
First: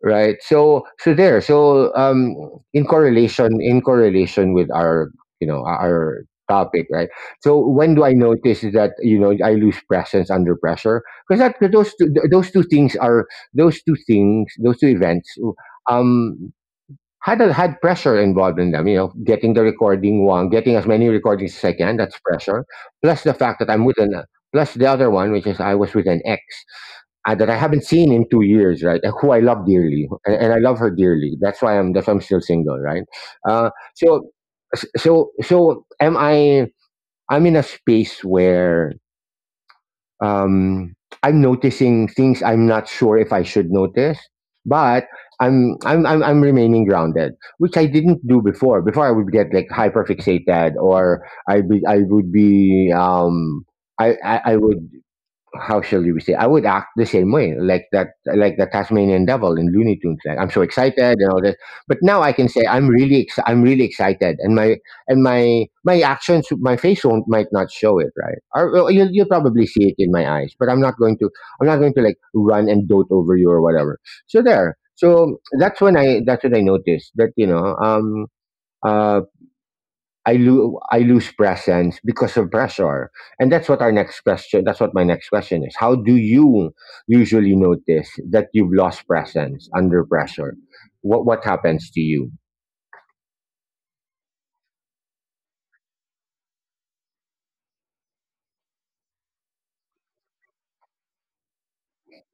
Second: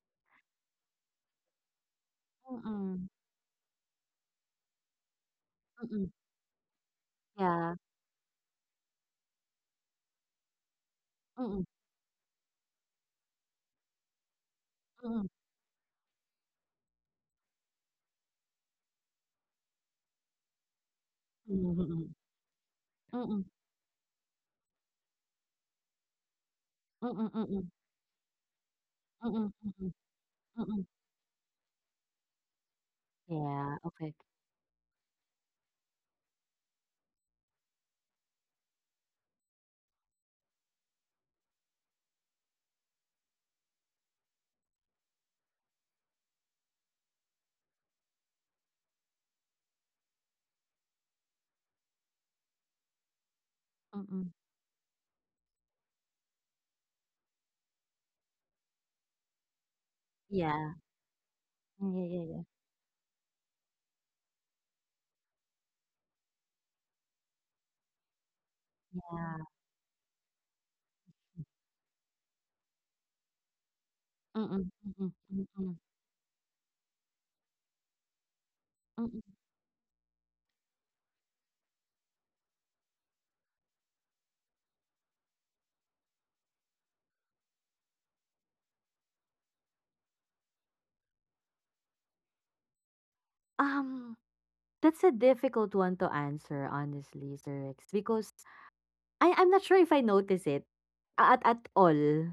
Speaker 1: right, there, in
Speaker 2: Mm,
Speaker 1: correlation with our you know
Speaker 2: mm,
Speaker 1: our topic, right? So
Speaker 2: yeah.
Speaker 1: when do I notice that, you know, I lose presence under pressure, because
Speaker 2: Mm,
Speaker 1: that those two things are those two things those two
Speaker 2: mm,
Speaker 1: events um had a, had pressure involved in them. You know, getting the recording one, getting as many recordings as I can.
Speaker 2: mm,
Speaker 1: That's pressure.
Speaker 2: mm,
Speaker 1: Plus the
Speaker 2: mm,
Speaker 1: fact that I'm with an plus the other one, which is I was with an ex that I
Speaker 2: mm,
Speaker 1: haven't seen in 2 years, right? Who I
Speaker 2: mm,
Speaker 1: love
Speaker 2: mm,
Speaker 1: dearly, and I love
Speaker 2: mm.
Speaker 1: her dearly. That's why I'm still single, right? Uh,
Speaker 2: Yeah, okay.
Speaker 1: so so am I. I'm in a space where um, I'm noticing things I'm not sure if I should notice, but I'm remaining grounded, which I didn't do before. Before I would get like hyperfixated, or I would be
Speaker 2: Mm.
Speaker 1: I would how shall we say? I would act the same way, like that, like the Tasmanian Devil in Looney Tunes. Like I'm so
Speaker 2: Yeah.
Speaker 1: excited and all that.
Speaker 2: Yeah,
Speaker 1: But
Speaker 2: yeah,
Speaker 1: now
Speaker 2: yeah,
Speaker 1: I
Speaker 2: yeah.
Speaker 1: can say I'm really excited, and my actions, my face won't might not show it, right? Or well, you'll
Speaker 2: Yeah.
Speaker 1: probably see it in my eyes, but I'm not going to like run and dote over you or whatever. So
Speaker 2: Mm,
Speaker 1: there.
Speaker 2: mm,
Speaker 1: So
Speaker 2: mm, mm,
Speaker 1: that's when I noticed that you know uh.
Speaker 2: mm.
Speaker 1: I lose presence because of pressure, and that's what our next question. That's what my next question is. How do you usually notice that you've lost presence under pressure? What happens to you?
Speaker 2: Um That's a difficult one to answer, honestly, Sir Rex, because I'm not sure if I notice it at all.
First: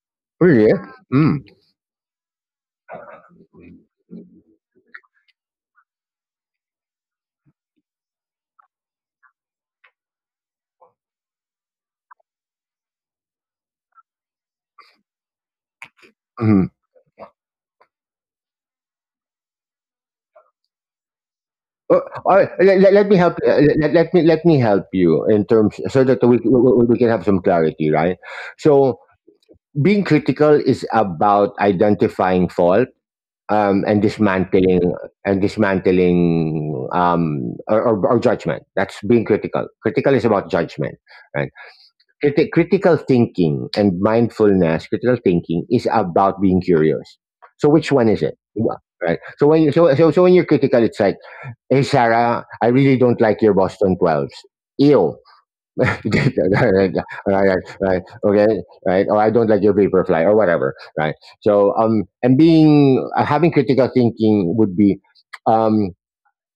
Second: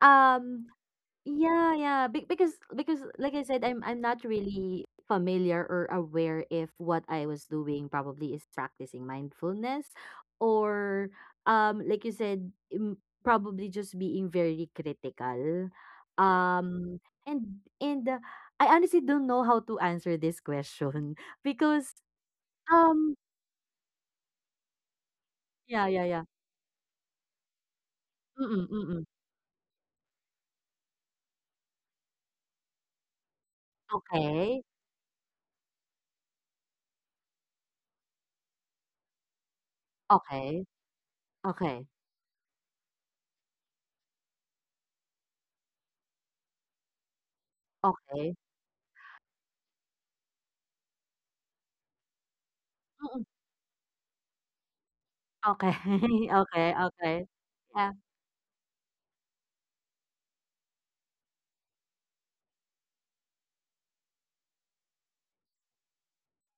Speaker 2: Um,
Speaker 1: Really? Mm.
Speaker 2: yeah, yeah, because like I said, I'm not really familiar or aware if what I was doing probably is practicing mindfulness or like you said, probably just being very critical.
Speaker 1: Mm-hmm.
Speaker 2: Um, and I honestly don't know how to answer this question because
Speaker 1: Uh, let
Speaker 2: um,
Speaker 1: me help. Let, let me help you in terms
Speaker 2: yeah, yeah,
Speaker 1: so
Speaker 2: yeah.
Speaker 1: that we can have some clarity, right?
Speaker 2: Mm,
Speaker 1: So
Speaker 2: mm.
Speaker 1: being critical is about identifying fault and
Speaker 2: Okay.
Speaker 1: dismantling or judgment. That's being critical. Critical is about
Speaker 2: Okay.
Speaker 1: judgment, right?
Speaker 2: Okay.
Speaker 1: Critical thinking and mindfulness. Critical thinking is about being curious. So which one is
Speaker 2: okey.
Speaker 1: it? Wha- Right. So so when you're critical, it's like, hey Sarah, I really don't
Speaker 2: Mm,
Speaker 1: like your Boston Twelves. Ew.
Speaker 2: okay. Okay.
Speaker 1: right,
Speaker 2: Okay. Yeah,
Speaker 1: right. Okay, right. Or I don't like your vaporfly or whatever. Right. So and being having critical thinking would be, um,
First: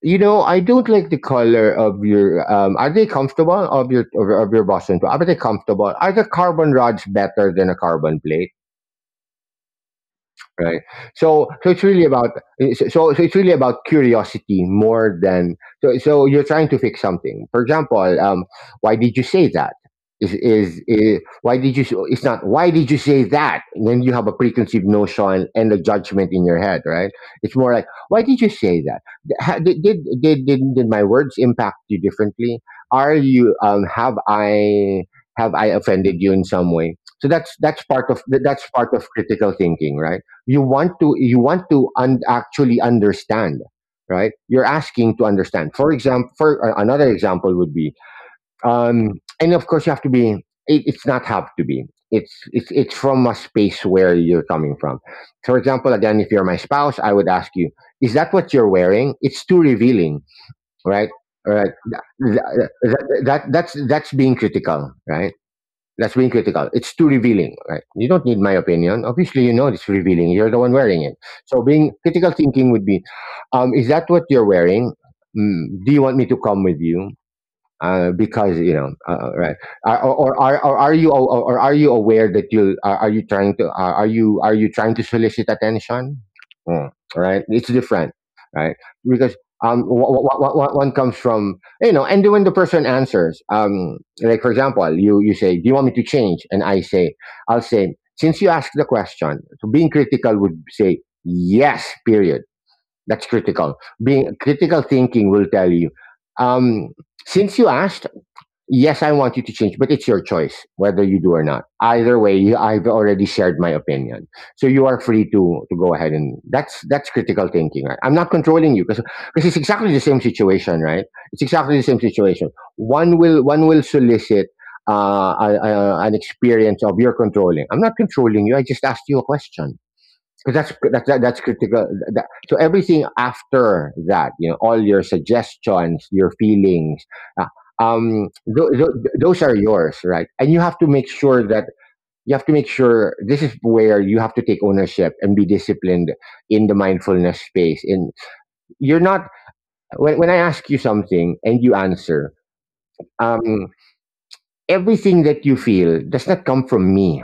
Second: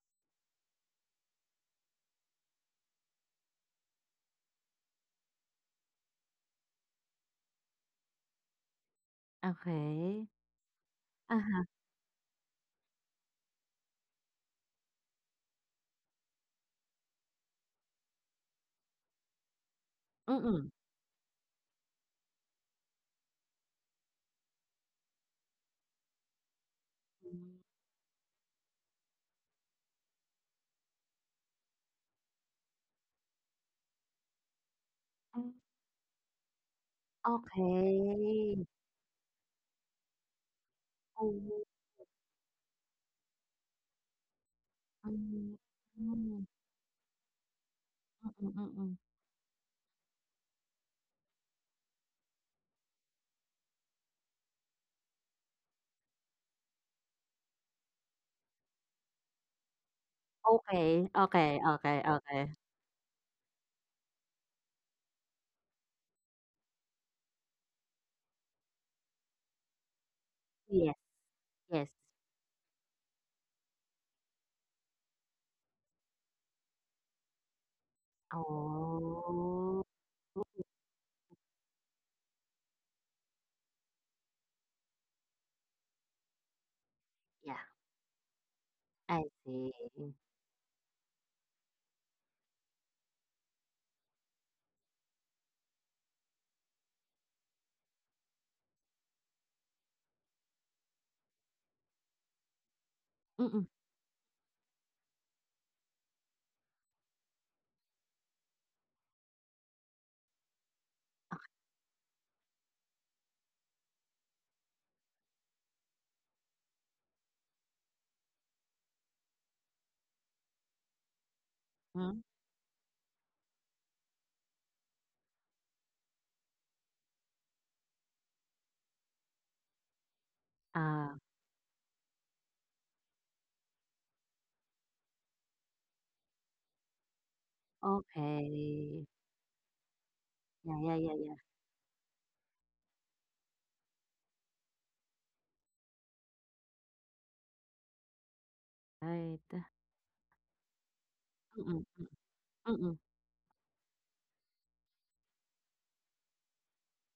Speaker 1: you know, I don't like the color of your. Are they comfortable of your of your Boston? Are they comfortable? Are the carbon rods better than a carbon plate?
Speaker 2: okay.
Speaker 1: Right. So
Speaker 2: Uh-huh,
Speaker 1: so it's really about it's really about curiosity more than you're trying to fix something. For example, why did you say that?
Speaker 2: mm-mm.
Speaker 1: Is why did you? It's not why did you say that? And then you have a preconceived notion and a judgment in your head, right?
Speaker 2: mm.
Speaker 1: It's more like why did you say that? Did my words impact you differently? Are you
Speaker 2: Hmm,
Speaker 1: have I offended you in some way? So
Speaker 2: okay.
Speaker 1: that's part of critical thinking, right? You want
Speaker 2: Oh,
Speaker 1: to un- actually understand right you're
Speaker 2: hmm,
Speaker 1: asking to
Speaker 2: hmm.
Speaker 1: understand for example for another example would be
Speaker 2: Mm, mm. mm.
Speaker 1: and of course you have to be it's not have to be it's from a space where you're coming from, for example again if you're my spouse I would ask you, is that what you're wearing? It's too revealing,
Speaker 2: Okay.
Speaker 1: right?
Speaker 2: Okay.
Speaker 1: Right.
Speaker 2: Okay.
Speaker 1: Th-
Speaker 2: Okay.
Speaker 1: th- that's being critical, right? That's being critical. It's too revealing, right? You don't need my opinion. Obviously, you know it's revealing. You're the one
Speaker 2: Yes,
Speaker 1: wearing it. So
Speaker 2: yes.
Speaker 1: being critical thinking would be, is that what you're wearing? Mm, do you want me to come with you? Uh, because you know, right?
Speaker 2: Oh,
Speaker 1: Are- or are you aware that you are you trying to are you trying to solicit attention? Mm, right,
Speaker 2: yeah,
Speaker 1: it's different, right?
Speaker 2: I
Speaker 1: Because
Speaker 2: see. Mm-mm.
Speaker 1: one comes from you know, and when the person answers, like for example, you say, "Do you want me to change?" and I say, "I'll say." Since you asked the question, so being critical would say yes. Period. That's
Speaker 2: Mm,
Speaker 1: critical. Being critical thinking will tell you. Um, since you asked yes, I want you to change, but it's your choice whether you do or not. Either way, you, I've already shared my opinion, so you are free to go ahead and that's critical thinking. Right? I'm not controlling you because it's exactly the same situation, right? It's exactly the same
Speaker 2: hmm.
Speaker 1: situation. One will solicit. An experience of your controlling. I'm not controlling you. I just asked you a question. 'Cause
Speaker 2: Ah,
Speaker 1: that's critical. That, so everything after that, you know, all your suggestions, your feelings, uh, um, th- th-
Speaker 2: okay.
Speaker 1: those are yours, right? And
Speaker 2: Yeah, yeah, yeah, yeah.
Speaker 1: you have to make sure this is where you have to take ownership and be disciplined in the mindfulness space. And you're not
Speaker 2: Right.
Speaker 1: when I ask you something and you
Speaker 2: Mm, mm,
Speaker 1: answer,
Speaker 2: mm.
Speaker 1: um, everything that you feel does not come from me.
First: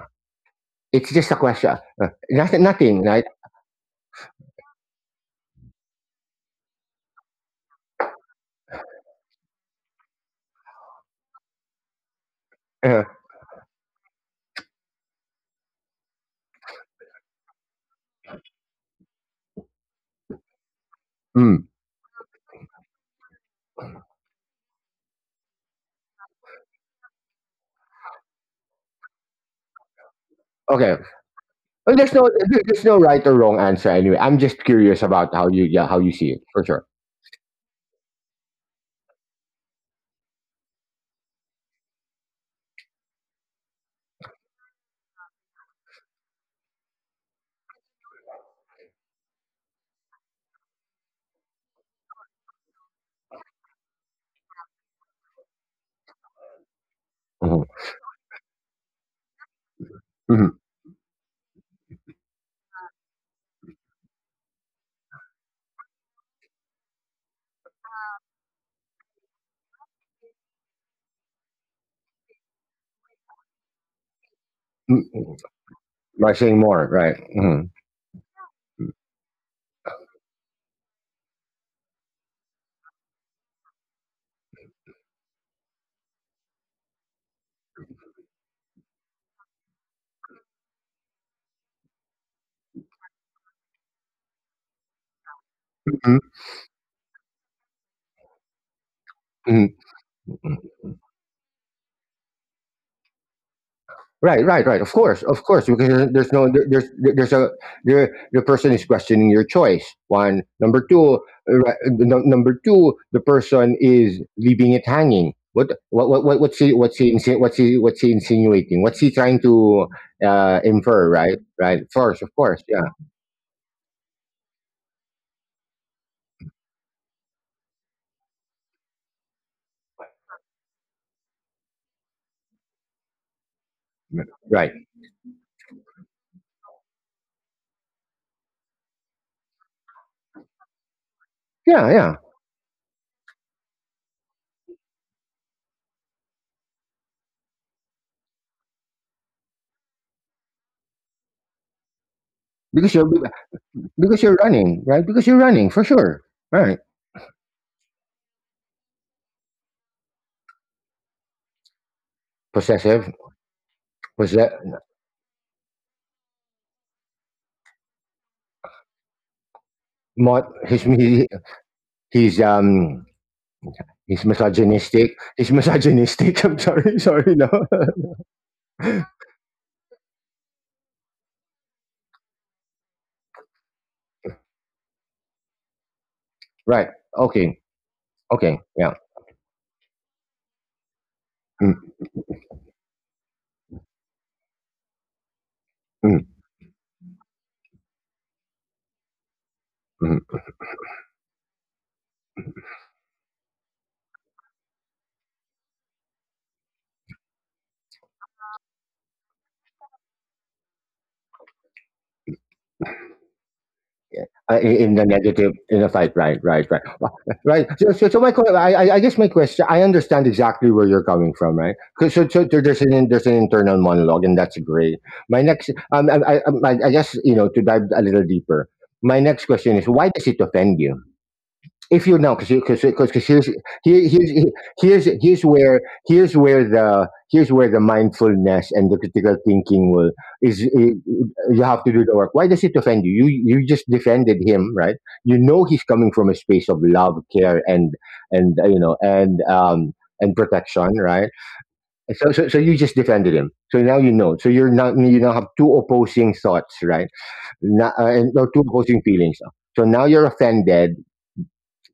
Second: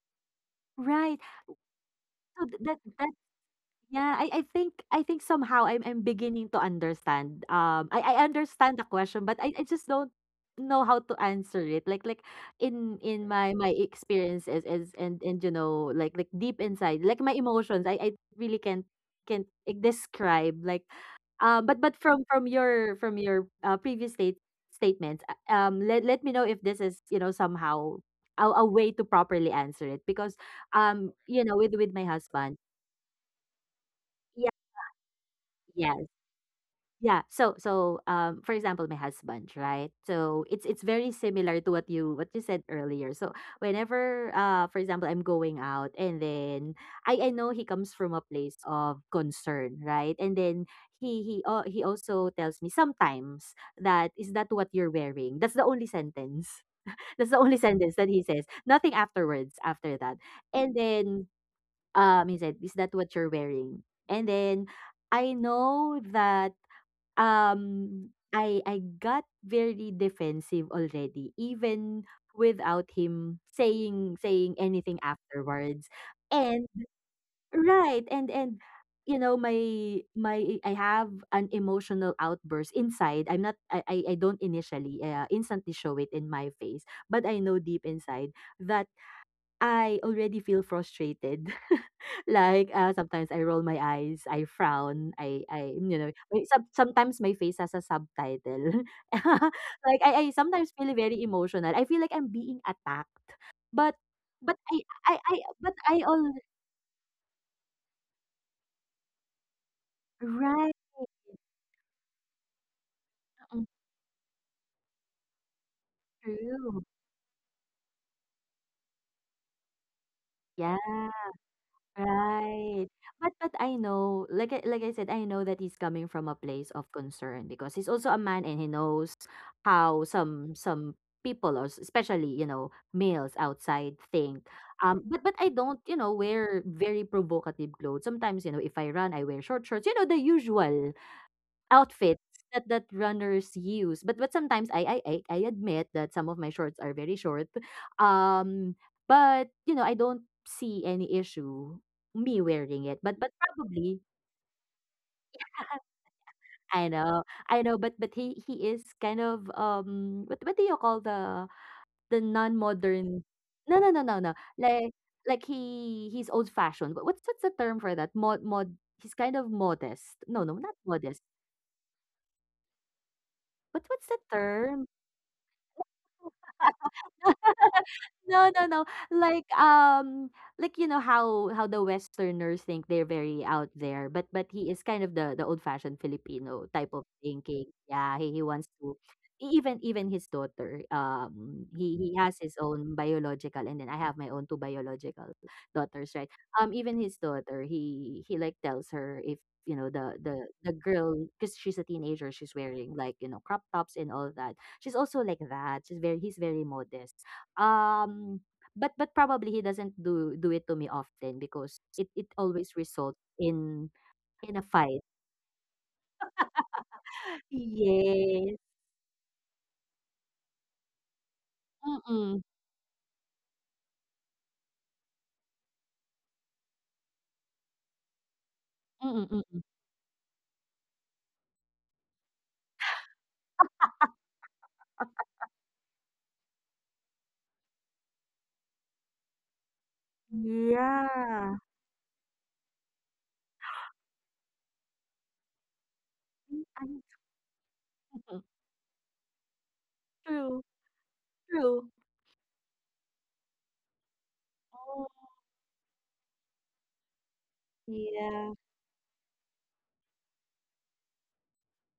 Speaker 1: It's
Speaker 2: Right.
Speaker 1: just a question.
Speaker 2: So, th
Speaker 1: Nothing,
Speaker 2: that
Speaker 1: nothing,
Speaker 2: that
Speaker 1: right?
Speaker 2: yeah, I think I think somehow I'm beginning to understand. I understand the question, but I just don't know how to answer it. Like
Speaker 1: Uh,
Speaker 2: in my my experiences is and you know like deep inside, like my emotions, I really can't like, describe like
Speaker 1: mm,
Speaker 2: but from from your previous statements let let me know if this is you know somehow a way to properly answer it because
Speaker 1: okay.
Speaker 2: you know with
Speaker 1: Well,
Speaker 2: my
Speaker 1: there's no
Speaker 2: husband
Speaker 1: there- there's no right or wrong answer anyway. I'm
Speaker 2: yeah
Speaker 1: just curious about how you yeah, how
Speaker 2: yes.
Speaker 1: you see it for sure.
Speaker 2: Yeah. So so for example, my husband, right? So it's very similar to what you said earlier. So whenever for example I'm going out and then I know he comes from a place of concern, right? And then he also tells me sometimes that is that what you're wearing? That's the only sentence. That's the only
Speaker 1: Mhm.
Speaker 2: sentence that he says. Nothing afterwards after that.
Speaker 1: Mhm.
Speaker 2: And then he said, "Is that what you're wearing?" And then I know that I got very defensive already, even without him saying
Speaker 1: Mm,
Speaker 2: anything
Speaker 1: mm.
Speaker 2: afterwards.
Speaker 1: By saying
Speaker 2: And
Speaker 1: more, right? Mhm.
Speaker 2: right, and you know my my I have an emotional outburst inside. I'm not I don't initially instantly show it in my face, but I know deep inside that I already feel frustrated. Like sometimes I roll my eyes, I frown, I you know,
Speaker 1: Mhm.
Speaker 2: sometimes my face has a subtitle.
Speaker 1: Mhm.
Speaker 2: Like I
Speaker 1: Mhm.
Speaker 2: sometimes feel very emotional. I feel like I'm being attacked. But
Speaker 1: Right,
Speaker 2: but
Speaker 1: right,
Speaker 2: I
Speaker 1: right.
Speaker 2: I
Speaker 1: Of course,
Speaker 2: but
Speaker 1: because
Speaker 2: I
Speaker 1: there-
Speaker 2: all
Speaker 1: there's no there- there's there- there's a the person is questioning your choice. One,
Speaker 2: right.
Speaker 1: number two, right, the number two, the
Speaker 2: Mm,
Speaker 1: person is leaving it hanging.
Speaker 2: true.
Speaker 1: What's he insinuating? What's he trying to
Speaker 2: Yeah.
Speaker 1: infer? Right, right. Of course, yeah,
Speaker 2: Right. But I know, like I said, I know that he's coming from a place of concern because he's also a man and he knows how some people or especially, you know, males outside think.
Speaker 1: right.
Speaker 2: But I don't, you know, wear very provocative clothes. Sometimes, you know, if I run, I wear short shorts, you know, the usual
Speaker 1: Yeah, yeah.
Speaker 2: outfits that that runners use. But sometimes I admit that some of my shorts are very short. Um, but you know I don't see any issue me wearing
Speaker 1: because
Speaker 2: it.
Speaker 1: you're
Speaker 2: But probably
Speaker 1: because you're running, right? Because you're running for sure, right?
Speaker 2: I know I know. But he is kind of what do you call the non
Speaker 1: Possessive.
Speaker 2: modern? No no no no no
Speaker 1: Possess,
Speaker 2: like. Like he he's old fashioned. What's the term for that? Mod mod. He's kind of modest. No
Speaker 1: mod,
Speaker 2: no not
Speaker 1: he's
Speaker 2: modest.
Speaker 1: he, he's
Speaker 2: But what's the
Speaker 1: He's
Speaker 2: term?
Speaker 1: misogynistic. He's misogynistic. I'm sorry, sorry, no.
Speaker 2: No, no, no. Like um like you know how the westerners think they're very out there, but he is kind of the old-fashioned Filipino
Speaker 1: Right?
Speaker 2: type of
Speaker 1: Okay,
Speaker 2: thinking. Yeah, he
Speaker 1: okay,
Speaker 2: wants
Speaker 1: yeah.
Speaker 2: to even even his daughter
Speaker 1: Mm,
Speaker 2: he has his own biological and then I have my own two biological daughters, right?
Speaker 1: mm,
Speaker 2: Even his daughter, he like tells her if you know
Speaker 1: mm.
Speaker 2: the girl because she's a teenager she's wearing like you know crop tops and all that she's also like that she's very he's very modest, um, but probably he doesn't do it to me often because it always results in a
Speaker 1: In
Speaker 2: fight.
Speaker 1: the negative, in the fight, right, right, right. Well, right so
Speaker 2: Yes.
Speaker 1: I guess my question. I understand exactly where you're coming from, right? 'Cause
Speaker 2: Mm-mm.
Speaker 1: there's there's an internal monologue, and that's great. My next, I guess, to dive a little deeper, my
Speaker 2: Mm-mm,
Speaker 1: next
Speaker 2: mm-mm.
Speaker 1: question is, why does it offend you? If you know. Because here, here's here's here's where here's where the mindfulness and the critical thinking will is I-
Speaker 2: Yeah.
Speaker 1: You have to do the work. Why does it offend you? You just defended him, right? You know he's coming from a space of
Speaker 2: Mm,
Speaker 1: love, care,
Speaker 2: mm.
Speaker 1: and you know and
Speaker 2: True.
Speaker 1: protection, right?
Speaker 2: True.
Speaker 1: So you just defended him. So now you know. So you're not
Speaker 2: Oh,
Speaker 1: you now have two opposing thoughts, right? Not, and
Speaker 2: yeah.
Speaker 1: or two opposing feelings. So now you're offended.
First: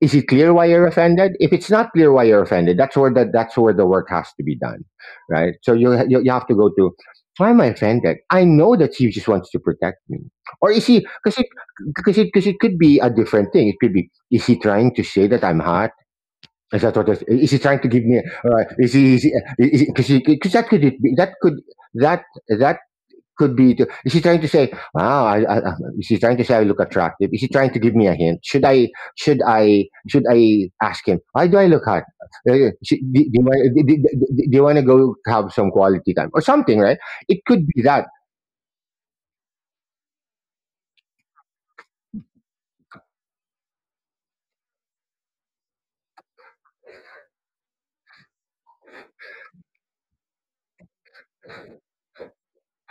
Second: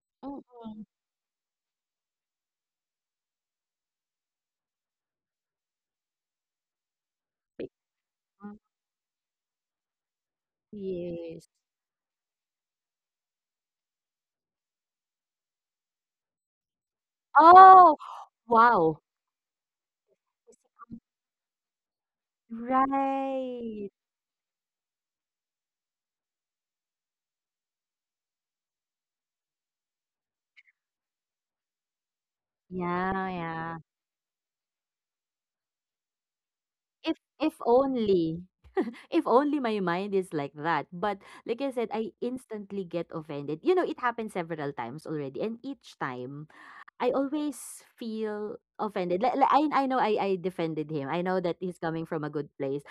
Speaker 1: Is it clear why
Speaker 2: Mm-mm.
Speaker 1: you're offended? If it's not clear why you're offended, that's where the work has to be done, right? So you have to go to, why am I
Speaker 2: Big
Speaker 1: offended? I
Speaker 2: one.
Speaker 1: know that he just wants to protect me. Or is he? Because
Speaker 2: Yes.
Speaker 1: it could be a different thing. It could be, is he trying to say that I'm hot? Is that what? Is he trying to
Speaker 2: Oh,
Speaker 1: give me? Is
Speaker 2: wow.
Speaker 1: he? Is he? Because that could it be, that that could be to,
Speaker 2: Right.
Speaker 1: is he trying to say, wow, is he trying to say I look attractive? Is he trying to give me a hint? Should I ask him, why do I look hot?
Speaker 2: Yeah, yeah.
Speaker 1: Do you want to go have some quality time or something, right? It
Speaker 2: If
Speaker 1: could be that.
Speaker 2: only. If only my mind is like that. But like I said, I instantly get offended. You know, it happened several times already. And each time, I always feel offended. Like, I know I defended him. I know that he's coming from a good place.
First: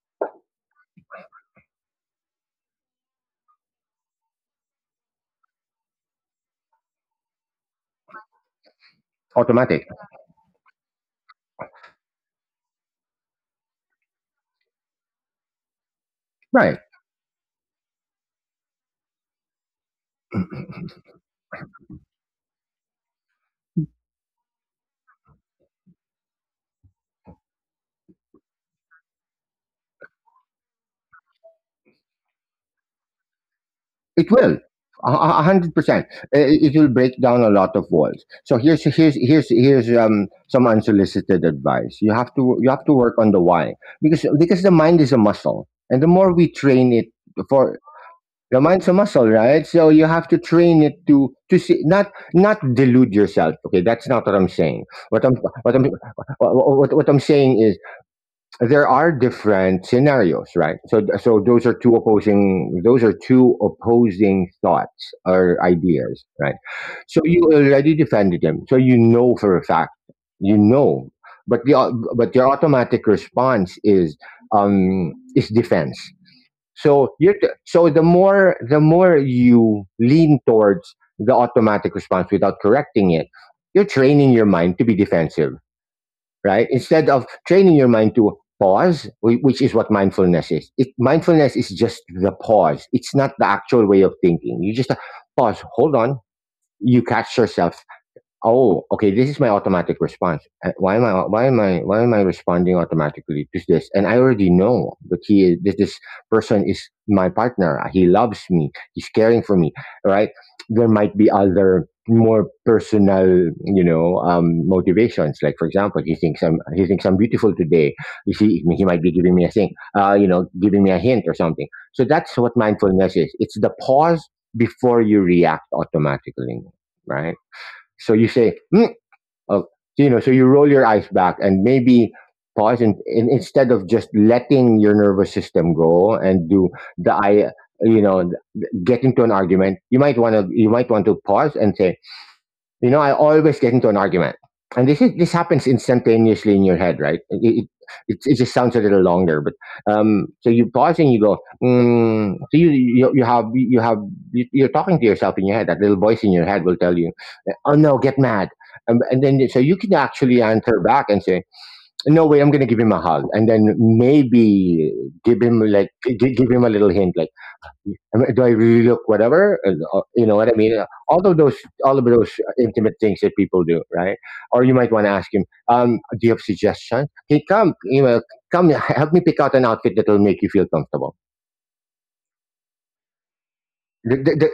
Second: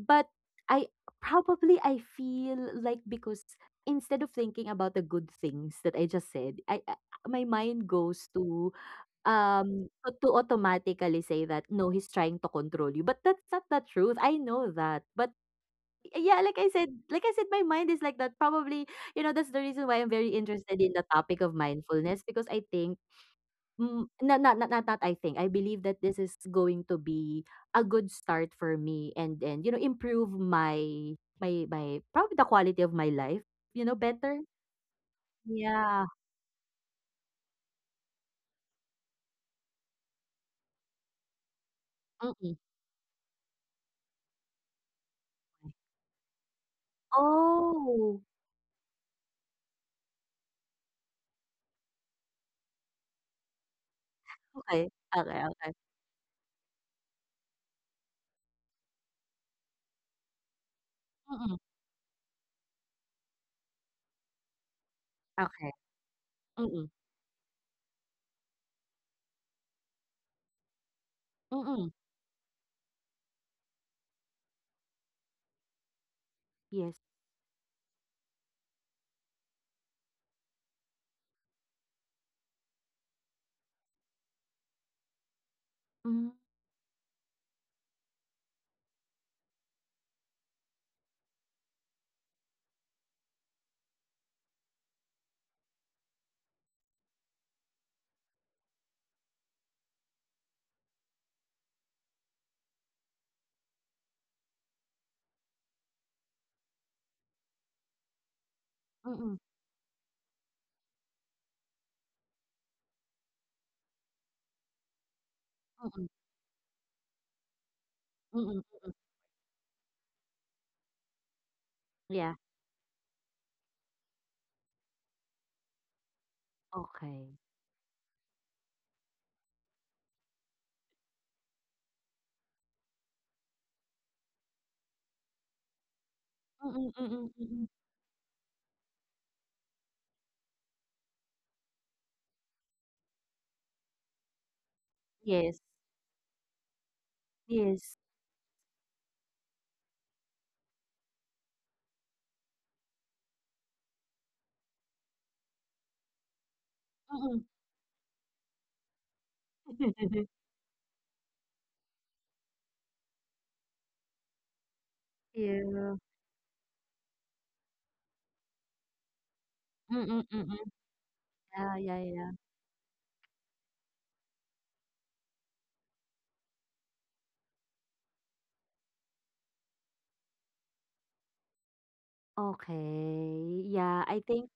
Speaker 2: But I probably I feel like because instead of thinking about the good things that I just said, I my mind goes to
Speaker 1: Automatic,
Speaker 2: to automatically say that, "No, he's trying to control you," but that's not the truth, I know that. But yeah,
Speaker 1: right?
Speaker 2: like I said, my mind is like that. Probably, you know, that's the reason why I'm very interested in the topic of mindfulness because I think mm, not not not not not I think, I believe that this is going to be a good start for me and, you know, improve my my my probably the quality of my life, you know,
Speaker 1: It
Speaker 2: better?
Speaker 1: will. A hundred
Speaker 2: Yeah,
Speaker 1: percent. It will break down a lot of walls. So, here's here's here's here's some unsolicited advice. You have to
Speaker 2: mm.
Speaker 1: you have to work on the why, because the mind is a muscle, and the more we train it for
Speaker 2: Oh,
Speaker 1: The mind's a muscle, right? So you have to train it to see, not delude yourself. Okay, that's not what I'm saying.
Speaker 2: okay.
Speaker 1: What I'm,
Speaker 2: Okay. Okay.
Speaker 1: what I'm saying is, there are different scenarios, right? So,
Speaker 2: Mm,
Speaker 1: those are two opposing thoughts or
Speaker 2: okey.
Speaker 1: ideas, right?
Speaker 2: Mm.
Speaker 1: So you already defended them. So you know for a fact, you know, but
Speaker 2: Mm,
Speaker 1: but your automatic response is defense.
Speaker 2: yes.
Speaker 1: So, the more you lean towards the automatic response without correcting it, you're training your mind to be defensive,
Speaker 2: Hmm,
Speaker 1: right? Instead of training your mind to pause, which is what mindfulness is. Mindfulness is just the pause. It's not the actual way of thinking. You just pause, hold on. You catch yourself. Oh, okay, this is my automatic response. Why am I responding automatically to this? And I already know that he is, that this person is my partner. He loves me. He's
Speaker 2: mm,
Speaker 1: caring for me, right? There might be other, more personal, motivations. Like, for example,
Speaker 2: mm,
Speaker 1: He thinks I'm beautiful today. You
Speaker 2: mm,
Speaker 1: see, he might be giving me a thing. Giving me a hint or something. So
Speaker 2: yeah,
Speaker 1: that's what mindfulness is. It's the pause before you react automatically, right?
Speaker 2: okay.
Speaker 1: So you say, mm. Oh, so you roll your eyes back and maybe pause. And instead of just letting your nervous system go and do
Speaker 2: Mm,
Speaker 1: the
Speaker 2: mm,
Speaker 1: I,
Speaker 2: mm.
Speaker 1: you know, get into an argument, you might want to pause and say, I always get into an argument. And this is this
Speaker 2: Yes,
Speaker 1: happens instantaneously in your head, right? It, it,
Speaker 2: yes.
Speaker 1: it, it just sounds a little longer. But so you pause and you go, mm, so you have you have you are talking to yourself in your head. That little voice in your head will tell you,
Speaker 2: Mm.
Speaker 1: "Oh no, get mad," and then so you can actually answer back and say, "No way, I'm going to give him a hug," and then maybe
Speaker 2: Yeah.
Speaker 1: give him a little hint. Like, am I, do I really look whatever?
Speaker 2: Mm,
Speaker 1: You know what I
Speaker 2: mm.
Speaker 1: mean. All of those,
Speaker 2: Yeah, yeah,
Speaker 1: all of
Speaker 2: yeah.
Speaker 1: those intimate things that people do, right? Or you might want to ask him, "Do you have suggestions? Hey, come, come, help me pick out an outfit that will make you feel comfortable."
Speaker 2: Okay. Yeah, I
Speaker 1: Th- th-
Speaker 2: think
Speaker 1: th-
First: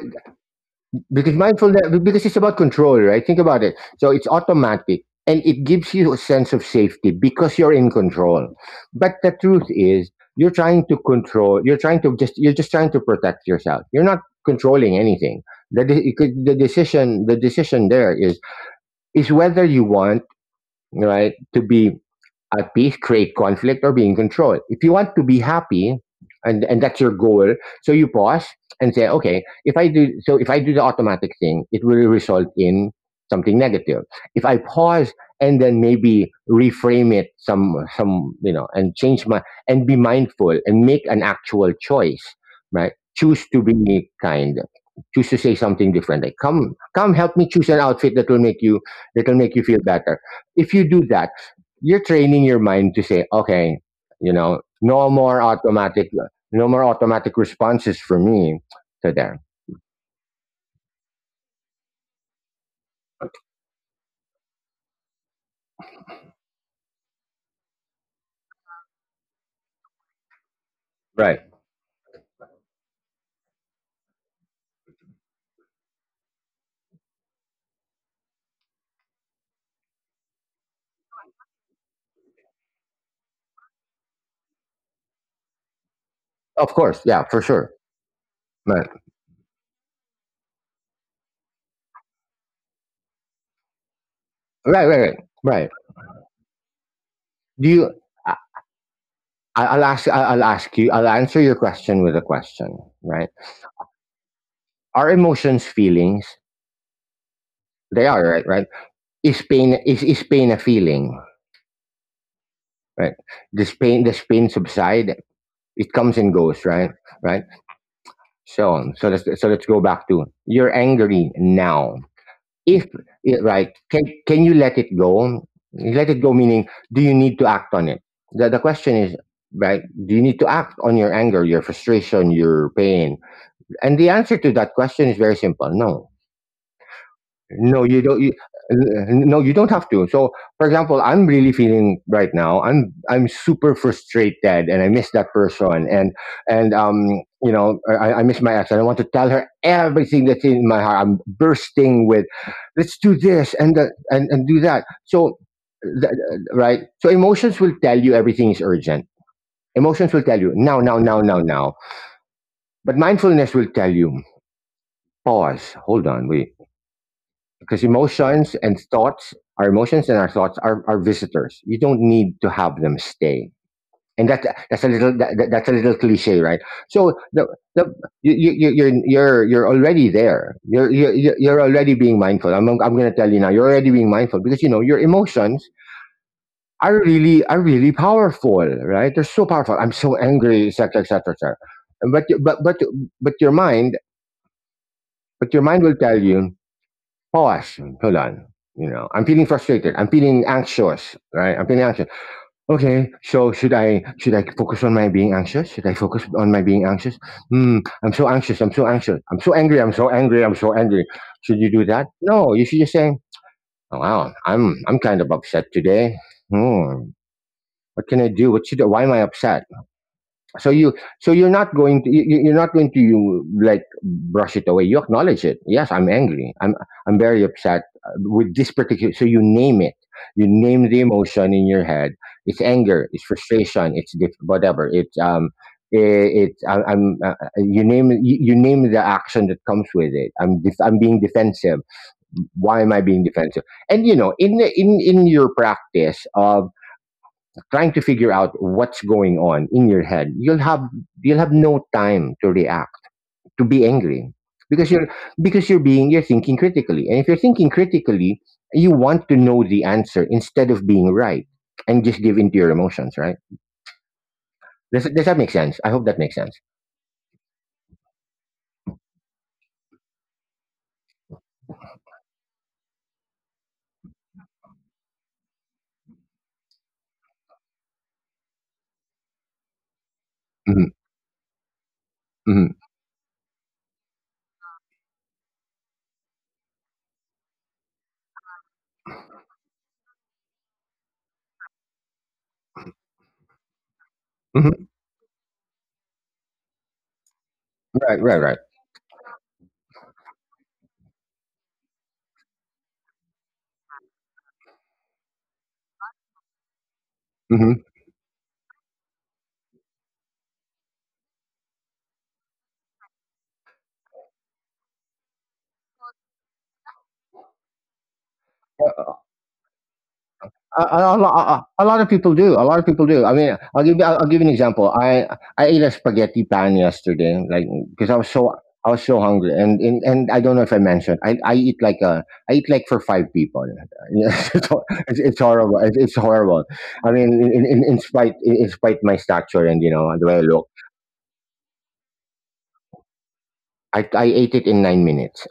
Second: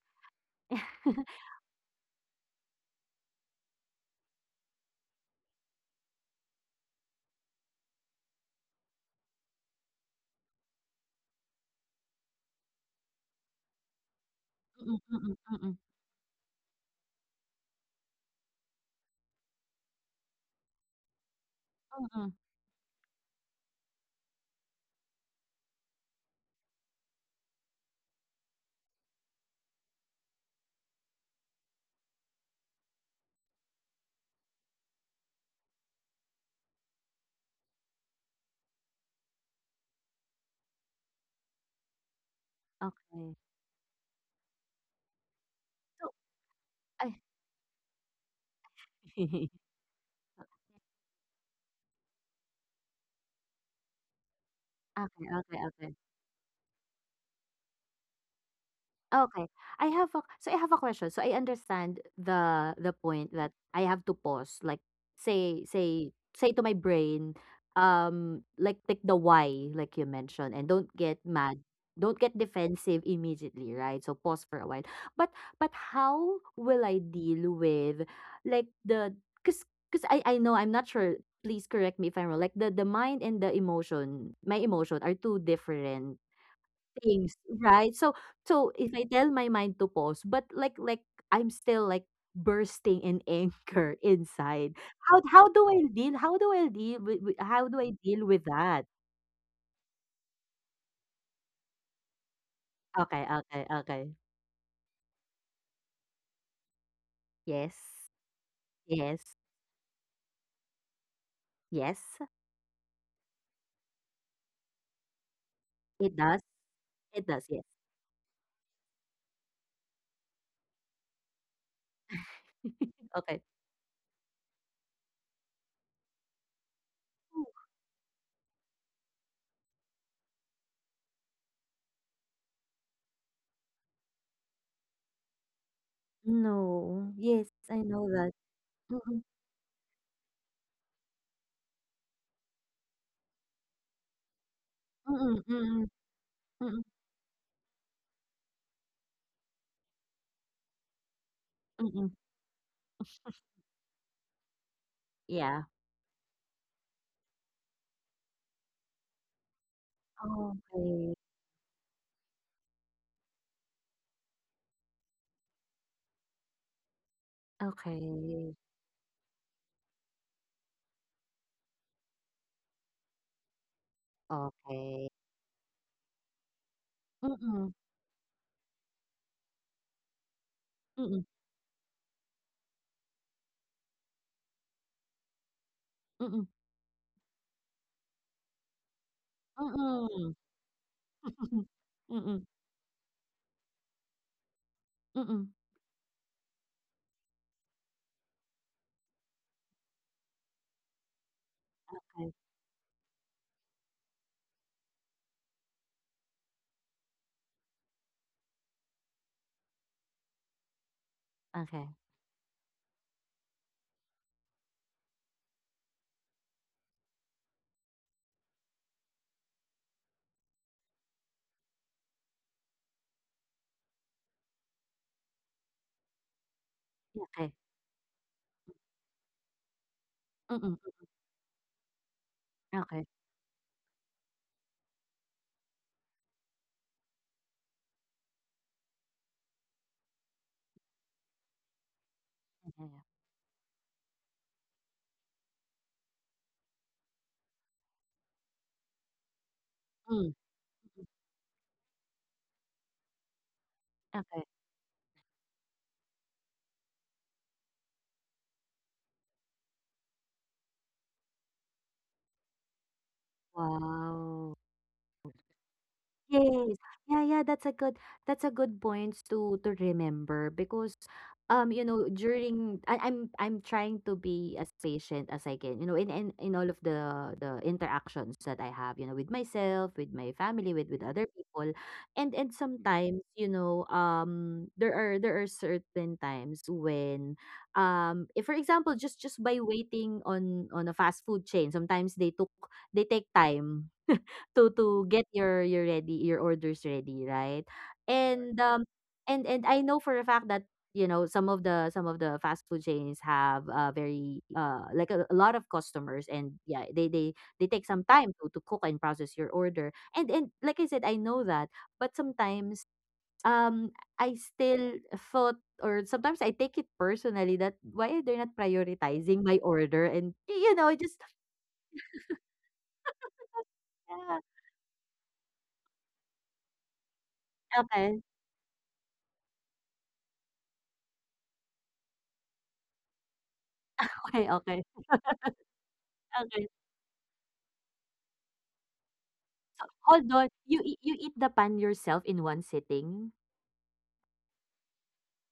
Speaker 1: because mindfulness, because it's about control, right? Think about it. So it's automatic, and it gives you a sense of safety, because you're in control. But the truth is, you're trying to control, you're just trying to protect yourself. You're not controlling
Speaker 2: mm, mm, mm,
Speaker 1: anything.
Speaker 2: mm,
Speaker 1: The, de- you could- The decision there is whether you want, right, to be
Speaker 2: mm.
Speaker 1: at peace, create conflict, or be in control. If you want to be happy, and that's your goal, so you pause and say, okay, if if I do the automatic thing, it will result in something negative. If I pause and then maybe reframe it, some you know and change my and be mindful and make an actual choice, right?
Speaker 2: Okay.
Speaker 1: Choose to be kind. Choose to say something
Speaker 2: So
Speaker 1: different. Like, come,
Speaker 2: I
Speaker 1: help me choose an outfit that will make you. That will make you feel better. If you do that, you're training your mind to say, okay, you know, no
Speaker 2: okay,
Speaker 1: more
Speaker 2: okay, okay.
Speaker 1: automatic, no more automatic responses for me. So there.
Speaker 2: Okay. I have a so I have a question. So I understand the point that I have to pause, like say say say to my brain, like take the why, like you mentioned, and don't get
Speaker 1: Right.
Speaker 2: mad, don't get defensive immediately, right? So pause for a while. But how will I deal with like the cause I know I'm not sure. Please correct me if I'm wrong. Like the mind and the emotion, my emotion are two different
Speaker 1: Of course, yeah,
Speaker 2: things,
Speaker 1: for sure,
Speaker 2: right? So so
Speaker 1: right,
Speaker 2: if I tell my mind to pause, but like I'm still like bursting in anger inside.
Speaker 1: right, right, right.
Speaker 2: How do
Speaker 1: Right.
Speaker 2: I deal? How do I deal with how
Speaker 1: Do
Speaker 2: do I
Speaker 1: you?
Speaker 2: deal with that?
Speaker 1: I'll ask. I'll ask you. I'll answer your question with a question,
Speaker 2: Okay,
Speaker 1: right?
Speaker 2: okay, okay.
Speaker 1: Are emotions feelings?
Speaker 2: Yes.
Speaker 1: They are, right? Right?
Speaker 2: Yes.
Speaker 1: Is pain a feeling?
Speaker 2: Yes.
Speaker 1: Right? Does pain subside? It
Speaker 2: It
Speaker 1: comes and
Speaker 2: does.
Speaker 1: goes, right?
Speaker 2: It does,
Speaker 1: Right?
Speaker 2: yes.
Speaker 1: So, let's go back to, you're angry now. If
Speaker 2: Okay.
Speaker 1: Yeah, right, can you let it go? Let it go, meaning, do you need to act on it? The question is, right, do you need to act on your anger, your frustration, your pain? And the answer to that question is very simple. No.
Speaker 2: No. Yes, I
Speaker 1: No, you
Speaker 2: know
Speaker 1: don't.
Speaker 2: that.
Speaker 1: Uh,
Speaker 2: Mm-mm,
Speaker 1: no, you don't have to. So, for example, I'm really feeling right now. I'm super frustrated, and I miss that
Speaker 2: mm-mm, mm-mm,
Speaker 1: person, and and
Speaker 2: mm-mm,
Speaker 1: um, you know, I, I miss my ex, and I want to tell her everything that's in my heart. I'm bursting
Speaker 2: mm-mm.
Speaker 1: with, let's do this, and the and do that. So,
Speaker 2: Yeah.
Speaker 1: th- right. So emotions will tell you everything is urgent. Emotions will tell you now, now,
Speaker 2: Okay.
Speaker 1: now, now, now. But mindfulness will tell you, pause, hold on, wait, because
Speaker 2: Okay.
Speaker 1: emotions and thoughts our emotions and our thoughts are visitors. You don't need to have them stay, and that,
Speaker 2: Okay.
Speaker 1: that's a little cliche, right. So,
Speaker 2: Mm-mm,
Speaker 1: the you, you you- you're already there.
Speaker 2: mm-mm,
Speaker 1: You're already being mindful. I'm going to tell you now you're already being mindful because you know your emotions
Speaker 2: mm-mm.
Speaker 1: are really powerful, right. They're so powerful, I'm so
Speaker 2: Mm.
Speaker 1: angry, etc., etc., etc. But
Speaker 2: Mm,
Speaker 1: but your mind
Speaker 2: mm.
Speaker 1: but your mind will tell you, pause. Hold on. You know, I'm feeling frustrated. I'm feeling anxious, right? I'm feeling anxious.
Speaker 2: Okay,
Speaker 1: Okay, so should I focus on my being anxious? Should I focus on my being anxious? Hmm, I'm so anxious. I'm so anxious. I'm so angry. I'm so angry. I'm so angry. Should you do
Speaker 2: okay,
Speaker 1: that? No, you should just say, oh, "Wow, I'm kind of upset today. Hmm, what can I do? What should? Why am I upset? So you, so you're not going to you, you're not going to you, like, brush it away. You acknowledge it. Yes, I'm angry, I'm very
Speaker 2: okay.
Speaker 1: upset with this. Particular, so you name it. You
Speaker 2: Mm, mm.
Speaker 1: name the emotion in your head. It's
Speaker 2: Okay,
Speaker 1: anger, it's frustration, it's whatever, it's I'm you name, you name the action that comes with it. I'm being defensive.
Speaker 2: yeah,
Speaker 1: Why
Speaker 2: yeah,
Speaker 1: am
Speaker 2: yeah.
Speaker 1: I being defensive? And you know, in in in your practice of trying to figure out what's going on in your
Speaker 2: Mm,
Speaker 1: head, you'll have no time to react, to be angry,
Speaker 2: okay,
Speaker 1: because you're because you're being, you're thinking critically, and if you're thinking critically, you want to know the answer instead of being right and just give into your emotions, right?
Speaker 2: wow.
Speaker 1: Does that make sense? I hope that makes sense.
Speaker 2: Yes. Yeah, yeah, that's a good points to remember because you know during I'm trying to be as patient as I can you know in all of the interactions that I have you know with myself with my family
Speaker 1: hmm
Speaker 2: with other people and
Speaker 1: hmm
Speaker 2: sometimes you know there are certain times when if for example just by waiting on a fast food chain sometimes they take time
Speaker 1: hmm
Speaker 2: to get your orders ready, right?
Speaker 1: right, right,
Speaker 2: And
Speaker 1: right.
Speaker 2: um and I know for a fact that you know some of the fast food chains have very like a lot of customers and yeah they
Speaker 1: Mm-hmm.
Speaker 2: take some time to cook and process your order and like I said I know that but sometimes um I still thought or sometimes I take it personally that why they're not prioritizing my order and you know just
Speaker 1: A, lo a lot of people do, a lot of people do. I mean, I'll
Speaker 2: yeah,
Speaker 1: give you an example. I ate a spaghetti pan yesterday, like, because
Speaker 2: okay.
Speaker 1: I was so hungry, and and I don't know if I mentioned, I eat like for 5 people. Yeah,
Speaker 2: Okay, okay,
Speaker 1: it's horrible, it's horrible.
Speaker 2: okay.
Speaker 1: I mean, in in spite my stature and, you know, the
Speaker 2: Hold
Speaker 1: way I
Speaker 2: on,
Speaker 1: look,
Speaker 2: you eat the pan yourself in one sitting?
Speaker 1: I ate it in 9 minutes.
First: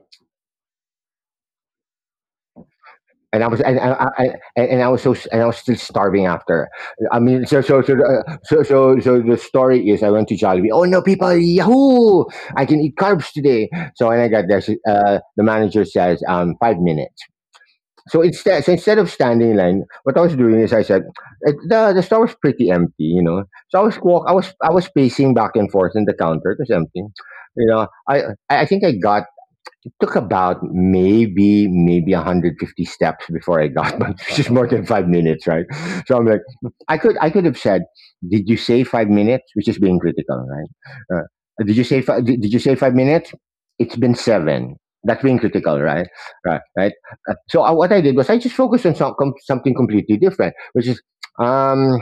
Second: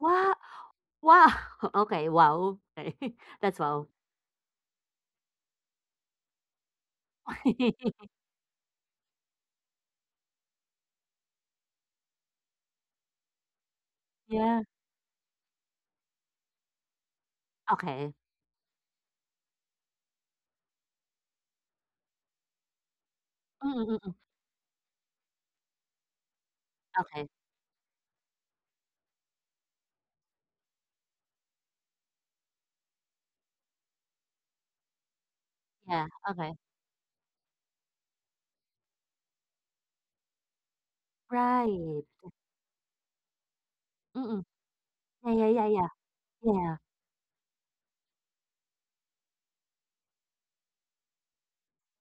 Speaker 2: Wow, wow! Okay, wow. Okay,
Speaker 1: and I
Speaker 2: that's
Speaker 1: was and
Speaker 2: wow.
Speaker 1: I, I and I was so, and I was still starving after. I mean, so the story is I went to Jollibee. Oh no, people! Yahoo! I can eat carbs today. So when I got there,
Speaker 2: Yeah,
Speaker 1: the manager says 5 minutes.
Speaker 2: okay.
Speaker 1: So instead of standing in line, what I was doing is I said, the store was pretty empty, you know."
Speaker 2: Mm, mm,
Speaker 1: So I
Speaker 2: mm,
Speaker 1: was
Speaker 2: mm,
Speaker 1: walk, I was pacing back and forth in the counter. It was empty,
Speaker 2: okay.
Speaker 1: you know. I I think I got it took about maybe 150 steps before I got, but which is more than 5 minutes, right?
Speaker 2: Yeah,
Speaker 1: So I'm like,
Speaker 2: okay.
Speaker 1: I could have said, "Did you say 5 minutes?" Which is being critical, right?
Speaker 2: Right.
Speaker 1: Did you say 5 minutes? It's been
Speaker 2: Mm.
Speaker 1: seven. That's
Speaker 2: Yeah,
Speaker 1: being
Speaker 2: yeah, yeah,
Speaker 1: critical,
Speaker 2: yeah.
Speaker 1: right? Right,
Speaker 2: Yeah.
Speaker 1: right. So I, what I did was I just focused on something completely different, which is um,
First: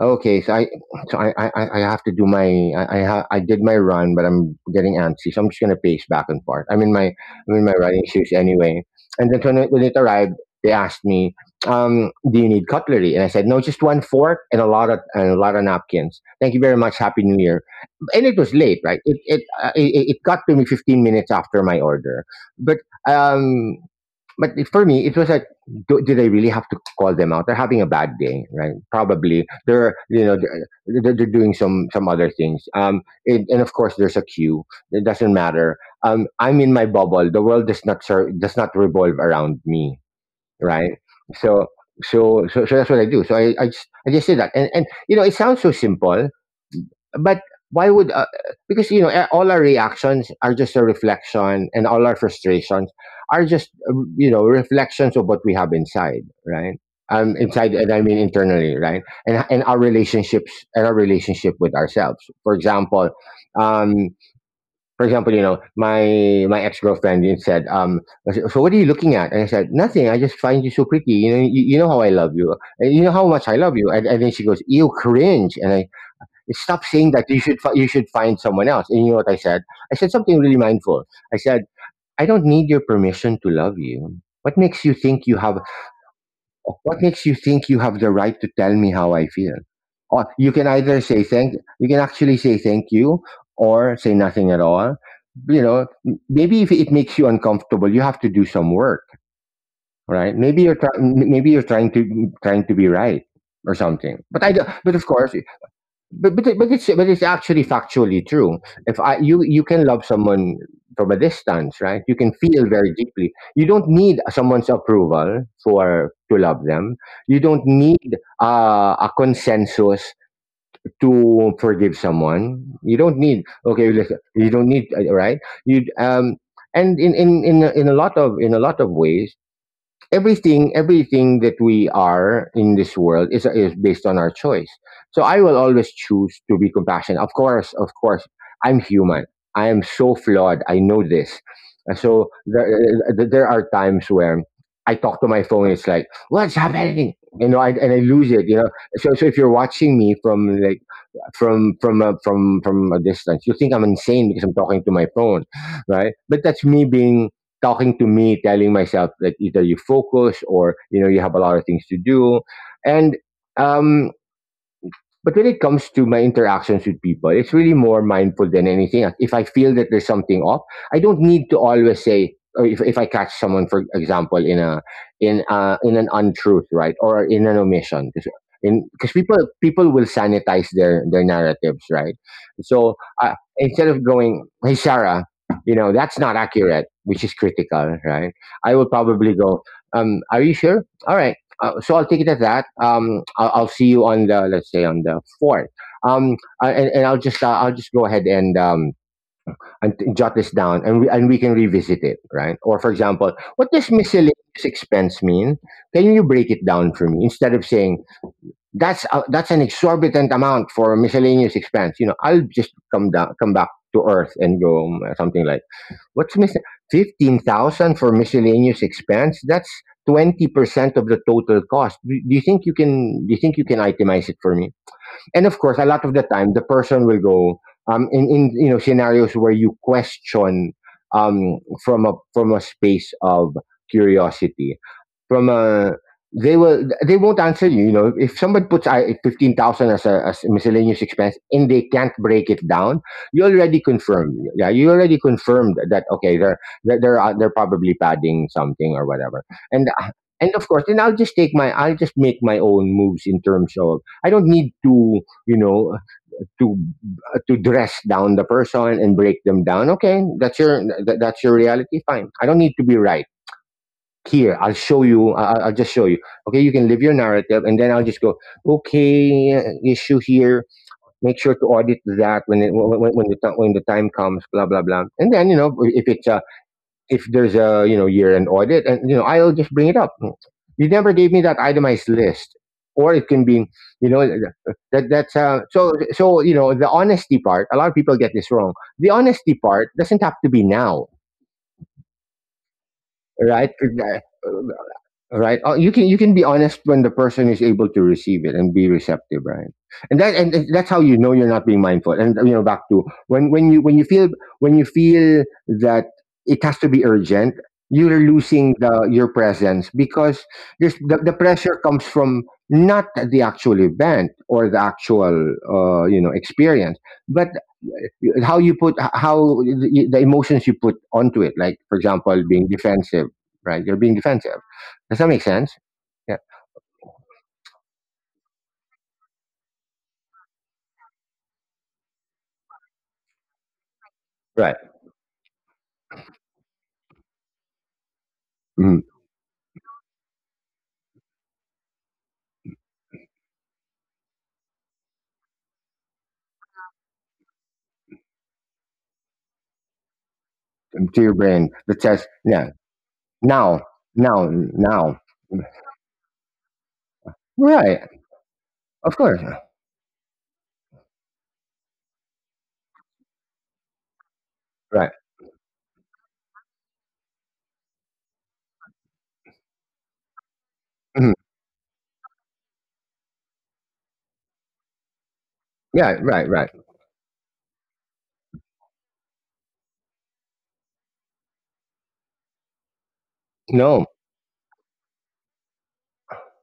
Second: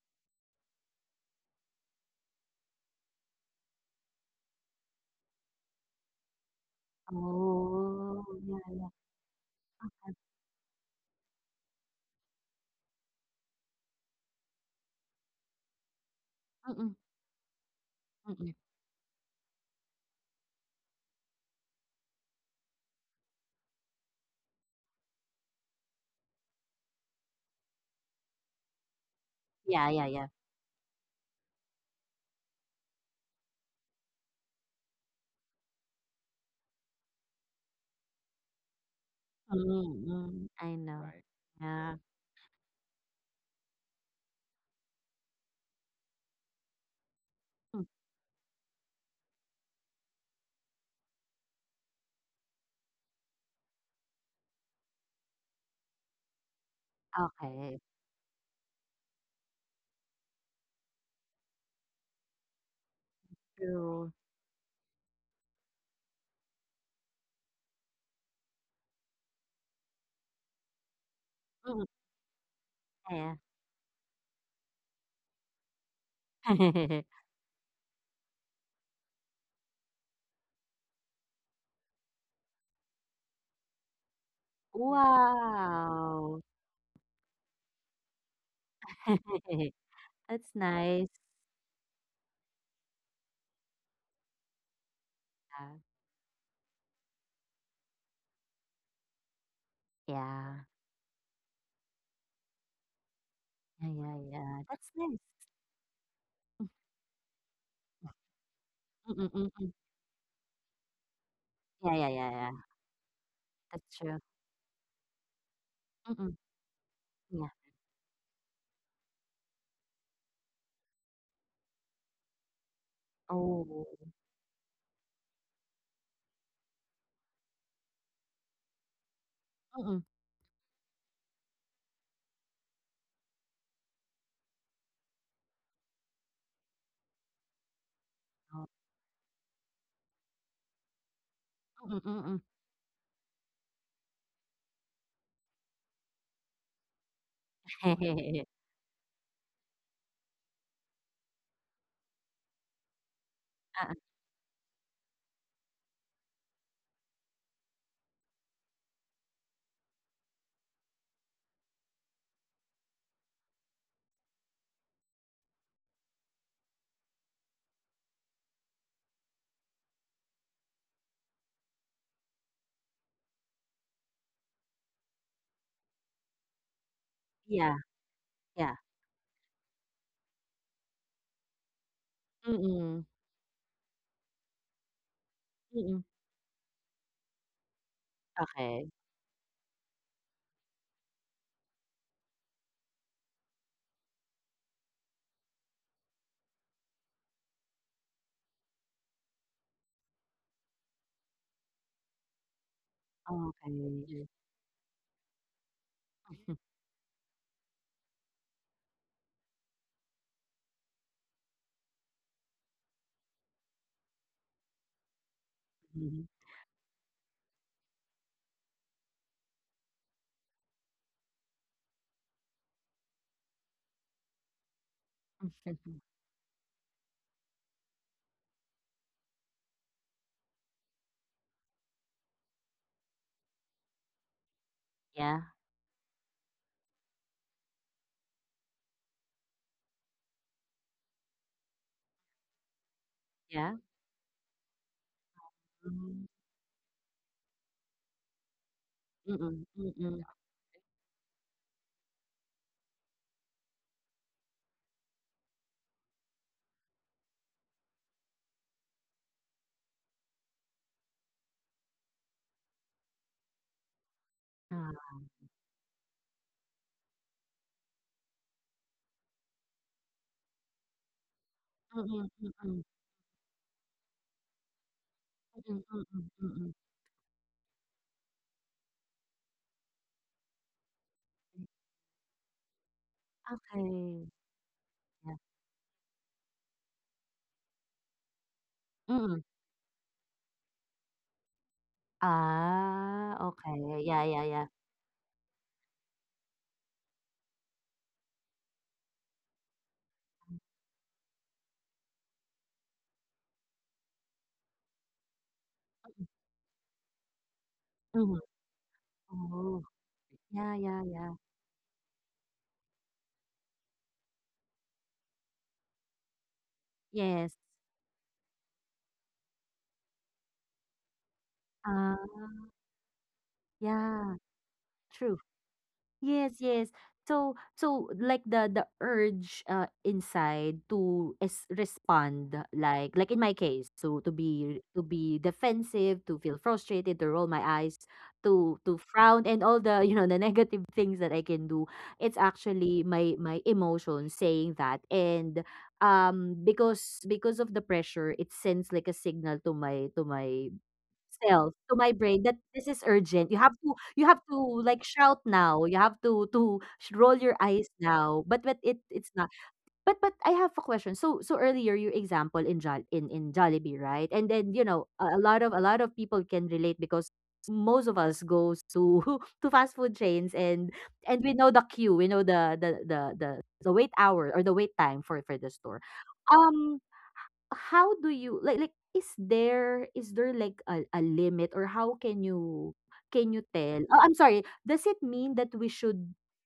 Speaker 1: okay, so I I have to do my, I did my run, but I'm getting antsy, so I'm just gonna pace back and forth. I'm in my running
Speaker 2: Oh,
Speaker 1: shoes
Speaker 2: yeah,
Speaker 1: anyway.
Speaker 2: yeah.
Speaker 1: And then when it arrived, they asked me, "Do you need cutlery?" And I said, "No, just one fork and a lot of and a lot of napkins. Thank you very
Speaker 2: Mm,
Speaker 1: much. Happy New Year." And it was
Speaker 2: mm.
Speaker 1: late, right? It got to me 15 minutes after my order, but um but for me, it was like, did I really have to call them out? They're having a bad day, right? Probably
Speaker 2: Yeah,
Speaker 1: they're,
Speaker 2: yeah,
Speaker 1: you
Speaker 2: yeah.
Speaker 1: know, they're doing some other things. It, and of course, there's a queue. It doesn't matter. I'm in my bubble. The world does not does not revolve around me,
Speaker 2: Mm, mm, I
Speaker 1: right?
Speaker 2: know. Right.
Speaker 1: So,
Speaker 2: Yeah.
Speaker 1: so that's what I do. So I just say that, and you know, it sounds so simple, but
Speaker 2: Mm,
Speaker 1: why would because you know all our reactions are just a reflection, and all our frustrations are just you know, reflections of what we have inside, right? Um, inside,
Speaker 2: okay,
Speaker 1: and I mean internally, right? And our relationships and our relationship with ourselves, for example. Um,
Speaker 2: true.
Speaker 1: for example, you know, my ex-girlfriend said, "So what are you looking at?" And I said, "Nothing, I just find you so pretty. You know you
Speaker 2: Mm,
Speaker 1: know how I love you and you know how
Speaker 2: yeah.
Speaker 1: much I love you." And then she goes, "You cringe, and I stop saying that. You should you should find someone else." And you know what I said, I said something really mindful. I said, "I don't need your permission to love you. what makes you think you have
Speaker 2: Wow!
Speaker 1: what makes you think you have the right to tell me how I feel? Or
Speaker 2: That's
Speaker 1: you can either
Speaker 2: nice.
Speaker 1: say thank you, can actually say thank you, or say nothing at all. You
Speaker 2: Yeah.
Speaker 1: know, maybe if it makes you uncomfortable, you have to do some work, right?
Speaker 2: Yeah.
Speaker 1: Maybe you're trying, maybe you're trying to trying to be right or
Speaker 2: Yeah, yeah,
Speaker 1: something." But I do,
Speaker 2: yeah. That's
Speaker 1: but of
Speaker 2: nice.
Speaker 1: course, but it's actually factually true. If
Speaker 2: Mm,
Speaker 1: I,
Speaker 2: mm,
Speaker 1: you
Speaker 2: mm.
Speaker 1: you
Speaker 2: mm.
Speaker 1: can love someone from a distance,
Speaker 2: Yeah,
Speaker 1: right?
Speaker 2: yeah,
Speaker 1: You can
Speaker 2: yeah, yeah.
Speaker 1: feel very deeply. You
Speaker 2: That's
Speaker 1: don't
Speaker 2: true.
Speaker 1: need someone's approval for
Speaker 2: Mm, mm.
Speaker 1: to love them. You
Speaker 2: yeah.
Speaker 1: don't need a consensus to forgive someone. You don't need
Speaker 2: Oh.
Speaker 1: okay. Listen, you don't need right. You um, and in a lot of, in a lot of ways,
Speaker 2: Mm. mm.
Speaker 1: everything that we are in this world is based on our choice. So I will always choose to be compassionate. Of course, of course,
Speaker 2: Oh.
Speaker 1: I'm human. I am so flawed, I know this. And
Speaker 2: Mm,
Speaker 1: so
Speaker 2: mm.
Speaker 1: there there are times where I talk to my phone, it's like, "What's happening?" You know, and
Speaker 2: Oo.
Speaker 1: I lose it, you know. So so if you're watching me from, like, from a distance, you think I'm insane because I'm talking to my phone, right? But that's me being, talking to me, telling myself that either you focus or you know you have a lot of things to do, and um, but when it comes to my interactions with people, it's really more mindful than anything else. If I feel that there's something off, I don't need to always say, or if I catch someone, for example, in a, in an untruth, right, or in an
Speaker 2: Yeah,
Speaker 1: omission, because,
Speaker 2: yeah.
Speaker 1: in, because people, people will sanitize their narratives, right?
Speaker 2: Mm,
Speaker 1: So
Speaker 2: mm.
Speaker 1: instead of going, "Hey Sarah, you
Speaker 2: Mm,
Speaker 1: know
Speaker 2: mm.
Speaker 1: that's not accurate," which is critical, right? I will
Speaker 2: Okay.
Speaker 1: probably go, "Are you sure? All right." Uh, so I'll take it at that. I'll see you on the, let's say on the fourth. Um, and I'll just go ahead, and jot this down, and and we can revisit it, right? Or for example, what does
Speaker 2: Okay.
Speaker 1: miscellaneous expense mean? Can you break it down for me instead of saying, "That's that's an exorbitant amount for miscellaneous expense?" You know, I'll just come down, come back to earth and go, something like,
Speaker 2: Mhm.
Speaker 1: what's missing? 15,000 for miscellaneous expense? That's 20% of the total cost. Do you think you can, itemize it for me? And of course, a lot of the time the person will go in scenarios where you question um from a space of curiosity
Speaker 2: Yeah,
Speaker 1: from they won't answer you. You know, if somebody puts 15,000 as a miscellaneous expense and they can't break it down, you
Speaker 2: yeah.
Speaker 1: already confirmed yeah, you already confirmed that,
Speaker 2: Mm.
Speaker 1: okay, they're probably padding something or whatever.
Speaker 2: Mm,
Speaker 1: And
Speaker 2: mm.
Speaker 1: and of course then I'll just make my own moves in terms of, I don't need to, you know to to dress down the person and break them down. Okay, that's your reality, fine. I don't need to be right here.
Speaker 2: Ah.
Speaker 1: I'll just show you. Okay, you can live your narrative and then I'll just go, okay, issue here, make sure to audit
Speaker 2: Mm,
Speaker 1: that
Speaker 2: mm.
Speaker 1: when
Speaker 2: Mm,
Speaker 1: when the time comes, blah blah blah. And then, you know,
Speaker 2: mm,
Speaker 1: if
Speaker 2: mm.
Speaker 1: it's
Speaker 2: Mm, mm,
Speaker 1: if there's a, you know, year end audit, and you know, I'll just bring it up. You never gave me that
Speaker 2: mm.
Speaker 1: itemized list. Or it can be, you know,
Speaker 2: Okay.
Speaker 1: that that's
Speaker 2: Yeah.
Speaker 1: you know, the honesty part, a lot of people get this wrong. The
Speaker 2: Mm. Mm.
Speaker 1: honesty part doesn't have to be now,
Speaker 2: Ah,
Speaker 1: right?
Speaker 2: okay. Yeah, yeah, yeah.
Speaker 1: Right. Oh, you can, you can be honest when the person is able to receive it and be receptive, right? And that's how you know you're not being mindful. And you know, back to when you, when you feel, when you feel that
Speaker 2: Mm.
Speaker 1: it has to be urgent, you're
Speaker 2: Mhm.
Speaker 1: losing the your
Speaker 2: Oh.
Speaker 1: presence. Because
Speaker 2: Yeah,
Speaker 1: there's
Speaker 2: yeah,
Speaker 1: the
Speaker 2: yeah.
Speaker 1: pressure comes from not the actual event or the actual, you know, experience, but
Speaker 2: Yes.
Speaker 1: how you put how the emotions you put onto it, like, for
Speaker 2: Uh,
Speaker 1: example, being defensive, right? You're being
Speaker 2: yeah,
Speaker 1: defensive. Does that
Speaker 2: true.
Speaker 1: make sense? Yeah.
Speaker 2: Yes, yes. So like the urge inside to is respond like in my case to to
Speaker 1: Right.
Speaker 2: be to be defensive, to feel frustrated, to roll my eyes, to
Speaker 1: mm,
Speaker 2: frown, and all the the negative things that I can do. It's actually my emotion saying that, and because of the pressure it sends like a signal to my
Speaker 1: to your brain
Speaker 2: self, to
Speaker 1: that
Speaker 2: my
Speaker 1: says,
Speaker 2: brain, that
Speaker 1: yeah,
Speaker 2: this is urgent. You have
Speaker 1: now,
Speaker 2: to you have
Speaker 1: now,
Speaker 2: to like
Speaker 1: now.
Speaker 2: shout now. You have to roll your eyes
Speaker 1: Right.
Speaker 2: now. But it
Speaker 1: Of
Speaker 2: it's
Speaker 1: course.
Speaker 2: not. But I have a question. So earlier your example in Jollibee, right? And then
Speaker 1: Right.
Speaker 2: a lot of people can relate, because most of us goes to to fast food chains, and
Speaker 1: Mhm.
Speaker 2: and we know the queue. We know the wait hour, or the wait time for the store.
Speaker 1: Yeah. Right. Right.
Speaker 2: Um how do you, like is there like a limit, or how can you tell?
Speaker 1: No.
Speaker 2: Oh, I'm sorry, does it mean that we should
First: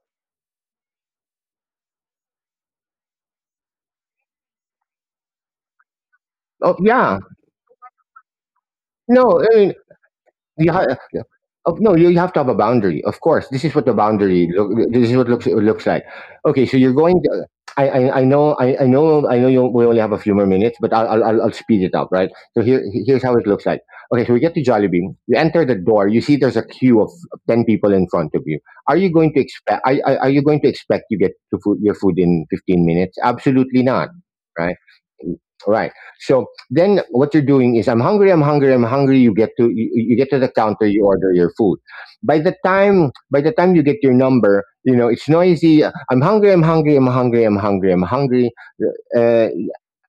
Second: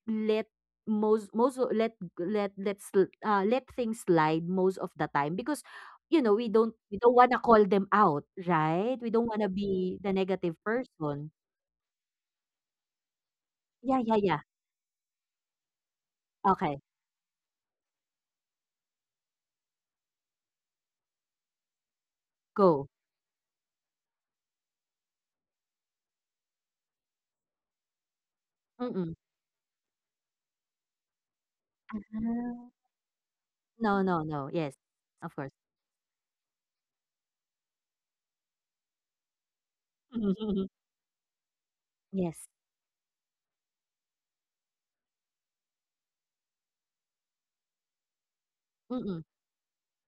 Speaker 2: let most most o- let let let's let things slide most of the time? Because we don't
Speaker 1: Oh
Speaker 2: we don't
Speaker 1: yeah,
Speaker 2: want to call them out, right? We don't
Speaker 1: no,
Speaker 2: want to
Speaker 1: I mean,
Speaker 2: be the negative
Speaker 1: you have,
Speaker 2: person.
Speaker 1: oh, no, you have to have a boundary. Of course, this is what the
Speaker 2: Yeah, yeah, yeah.
Speaker 1: boundary look. This is what looks it looks like. Okay, so
Speaker 2: Okay.
Speaker 1: you're going to, I know, I know you, we only have a few more minutes, but I'll speed it up, right? So
Speaker 2: Go.
Speaker 1: here's how it looks like. Okay, so we get to Jollibee. You enter the door. You see there's a queue of 10 people in front of you. Are you
Speaker 2: Mm-mm.
Speaker 1: going to expect? Are you going to expect you get to your food in
Speaker 2: Ah.
Speaker 1: 15 minutes? Absolutely
Speaker 2: No,
Speaker 1: not,
Speaker 2: no, no. Yes,
Speaker 1: right?
Speaker 2: of course.
Speaker 1: Right. So then what you're doing is, I'm hungry, I'm hungry, I'm hungry. You get to, you get to the counter, you order your food.
Speaker 2: Yes.
Speaker 1: By the time you get your number, you know, it's noisy, I'm hungry, I'm hungry, I'm hungry, I'm hungry, I'm hungry,
Speaker 2: Mm-mm.
Speaker 1: uh,